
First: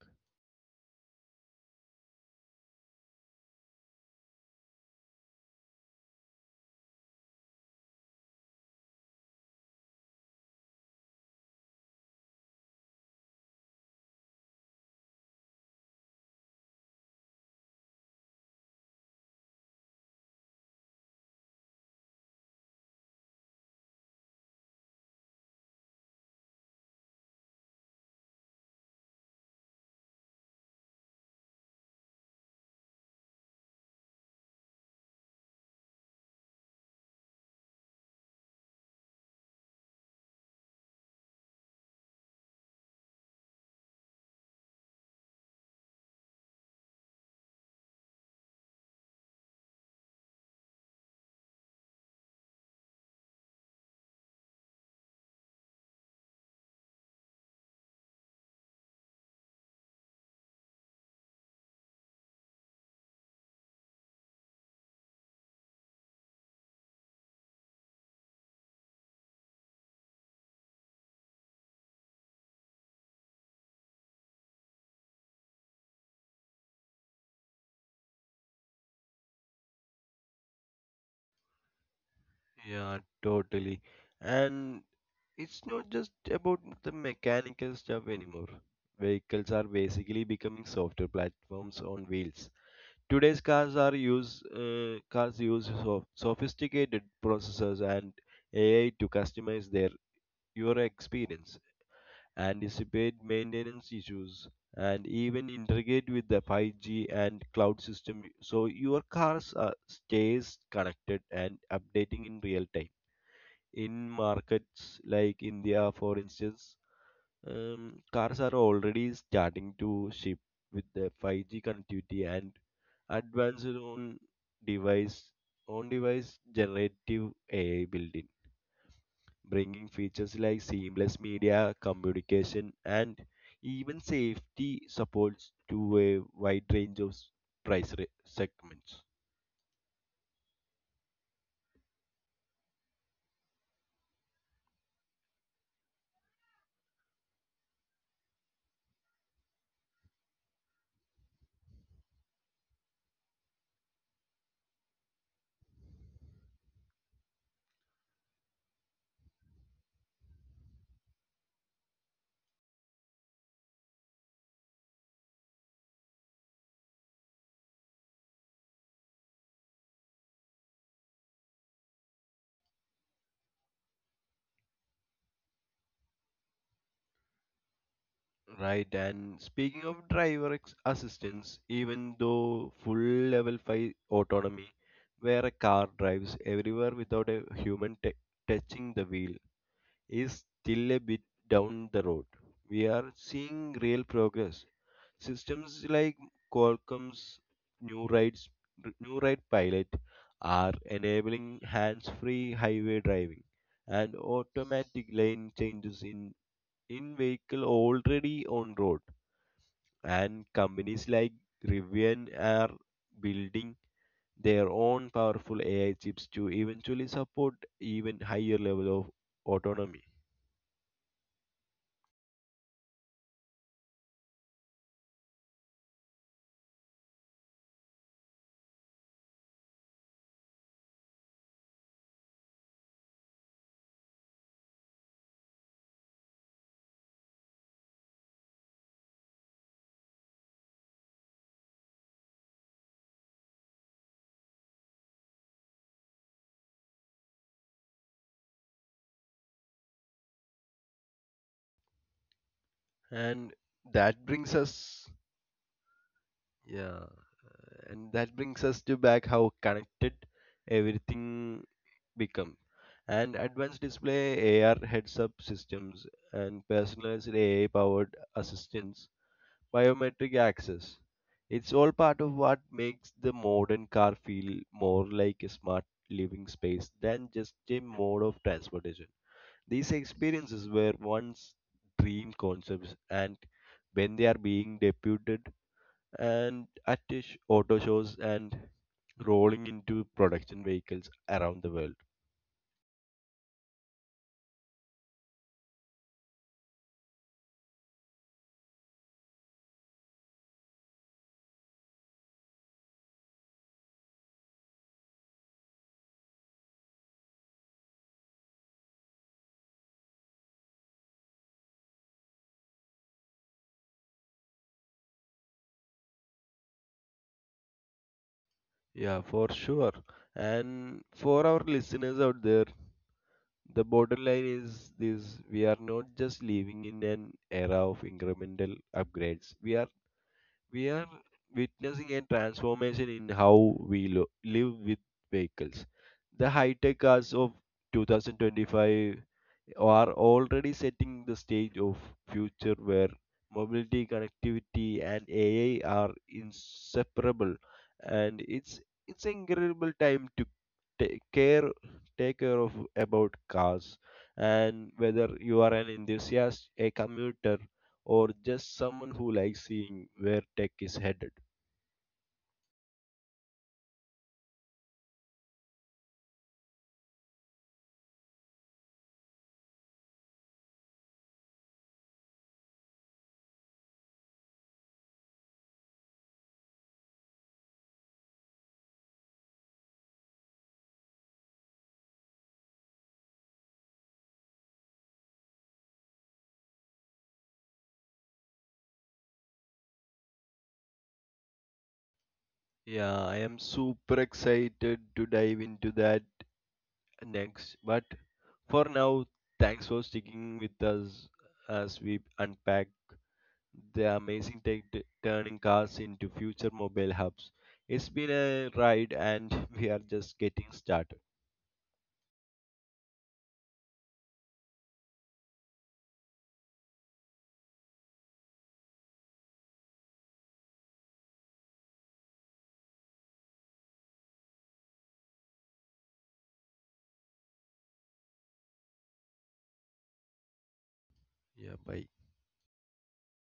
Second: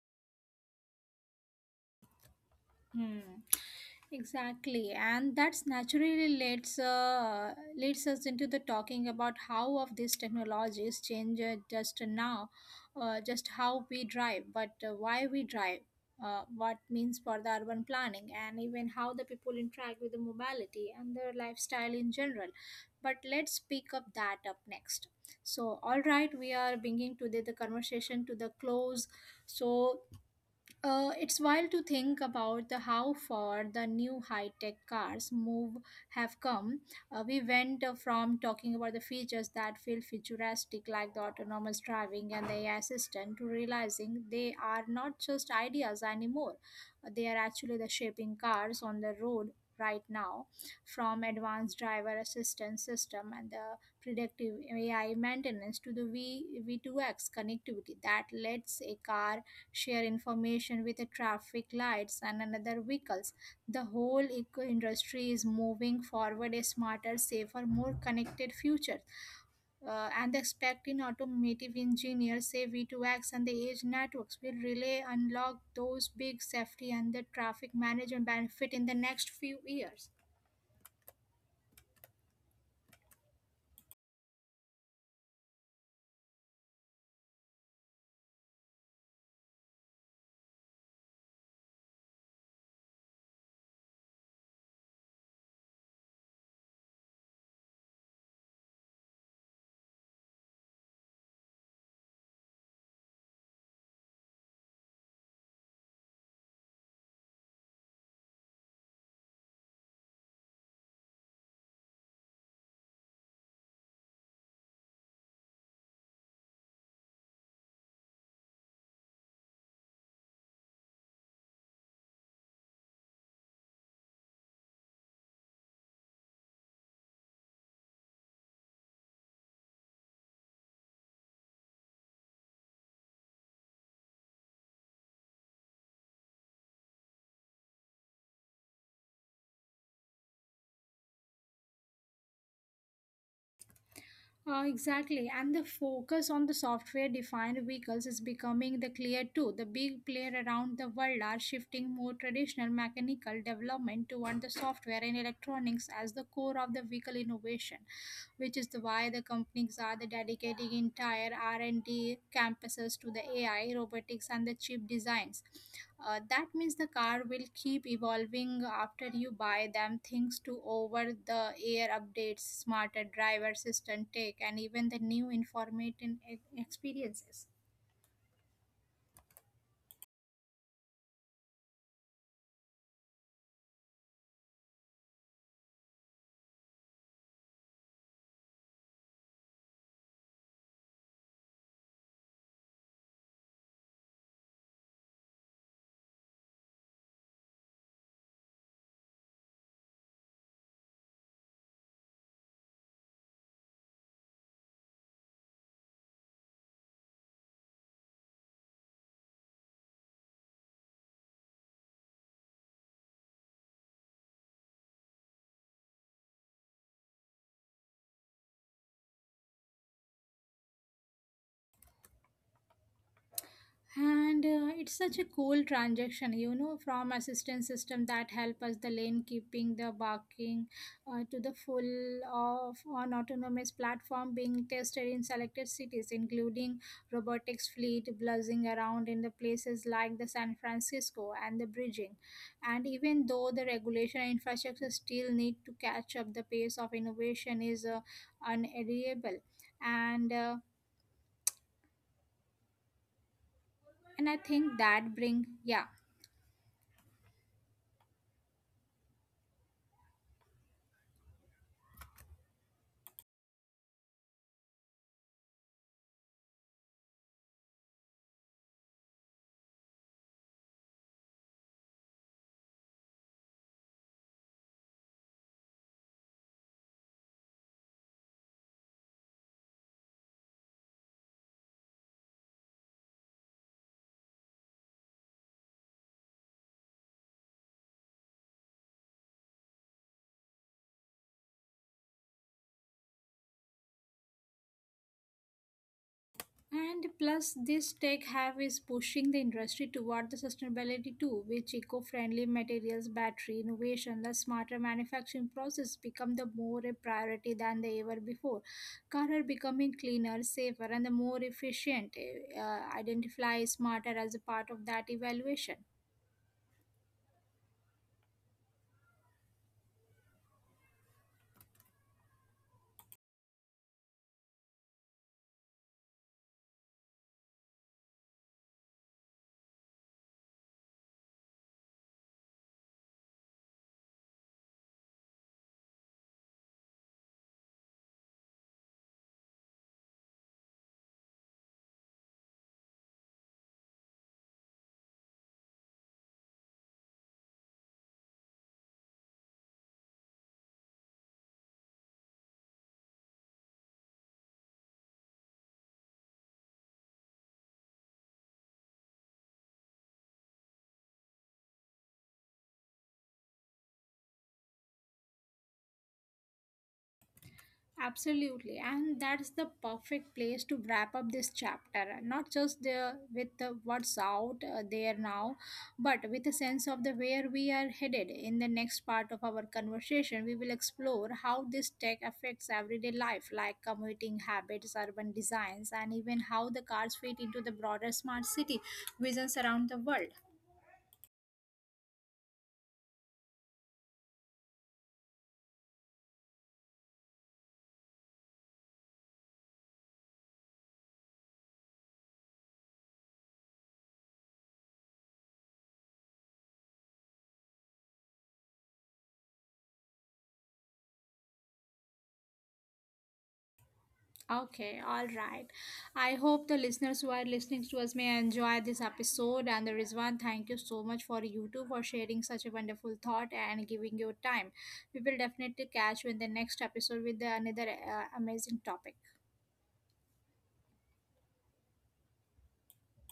Speaker 1: Hmm. Exactly, and that's naturally leads us into the talking about how of these technologies change just now, just how we drive, but why we drive, what means for the urban planning, and even how the people interact with the mobility and their lifestyle in general. But let's pick up that up next. So, all right, we are bringing today the conversation to the close. So it's wild to think about the how far the new high-tech cars move have come. We went from talking about the features that feel futuristic, like the autonomous driving and the AI assistant, to realizing they are not just ideas anymore. They are actually the shaping cars on the road right now. From advanced driver assistance system and the predictive AI maintenance to the V V2X connectivity that lets a car share information with the traffic lights and another vehicles. The whole eco industry is moving forward a smarter, safer, more connected future. And expecting automotive engineers, say V2X and the edge networks will really unlock those big safety and the traffic management benefit in the next few years.
Speaker 2: Yeah, totally. And it's not just about the mechanical stuff anymore. Vehicles are basically becoming software platforms on wheels. Today's cars use so sophisticated processors and AI to customize their your experience, anticipate maintenance issues, and even integrate with the 5G and cloud system so your cars stays connected and updating in real time. In markets like India, for instance, cars are already starting to ship with the 5G connectivity and advanced device on device generative AI built bringing features like seamless media, communication, and even safety supports to a wide range of segments.
Speaker 1: Exactly, and the focus on the software defined vehicles is becoming the clear too. The big players around the world are shifting more traditional mechanical development toward the software and electronics as the core of the vehicle innovation, which is the why the companies are the dedicating entire R&D campuses to the AI, robotics, and the chip designs. That means the car will keep evolving after you buy them thanks to over the air updates, smarter driver assistant tech, and even the new informative experiences.
Speaker 2: Right, and speaking of driver assistance, even though full level 5 autonomy, where a car drives everywhere without a touching the wheel, is still a bit down the road. We are seeing real progress. Systems like Qualcomm's new rides new ride pilot are enabling hands-free highway driving and automatic lane changes in vehicle already on road, and companies like Rivian are building their own powerful AI chips to eventually support even higher level of autonomy.
Speaker 1: And it's such a cool transaction you know from assistance system that help us the lane keeping the barking to the full of on autonomous platform being tested in selected cities including robotics fleet buzzing around in the places like the San Francisco and the bridging, and even though the regulation and infrastructure still need to catch up, the pace of innovation is unarrivable. And
Speaker 2: And that
Speaker 1: and I
Speaker 2: brings
Speaker 1: think
Speaker 2: us
Speaker 1: that bring yeah.
Speaker 2: Yeah, and that brings us to back how connected everything become, and advanced display AR heads-up systems and personalized AI powered assistants, biometric access. It's all part of what makes the modern car feel more like a smart living space than just a mode of transportation. These experiences were once dream concepts, and when they are being deputed and at auto shows and rolling into production vehicles around the world.
Speaker 1: And plus, this tech have is pushing the industry toward the sustainability too, which eco-friendly materials, battery innovation, the smarter manufacturing process become the more a priority than they ever before. Cars are becoming cleaner, safer, and the more efficient. Identify smarter as a part of that evaluation.
Speaker 2: Yeah, for sure. And for our listeners out there, the bottom line is this: we are not just living in an era of incremental upgrades. We are witnessing a transformation in how we live with vehicles. The high-tech cars of 2025 are already setting the stage of future where mobility, connectivity, and AI are inseparable, and it's incredible time to take care take care of about cars, and whether you are an enthusiast, a commuter, or just someone who likes seeing where tech is headed.
Speaker 1: Absolutely, and that's the perfect place to wrap up this chapter. Not just the with the what's out there now, but with a sense of the where we are headed. In the next part of our conversation, we will explore how this tech affects everyday life, like commuting habits, urban designs, and even how the cars fit into the broader smart city visions around the world.
Speaker 2: Yeah, I am super excited to dive into that next, but for now, thanks for sticking with us as we unpack the amazing tech turning cars into future mobile hubs. It's been a ride and [LAUGHS] we are just getting started.
Speaker 1: Okay, all right. I hope the listeners who are listening to us may enjoy this episode. And the Rizwan, thank you so much for you too for sharing such a wonderful thought and giving your time. We will definitely catch you in the next episode with another amazing topic.
Speaker 2: Yeah, bye.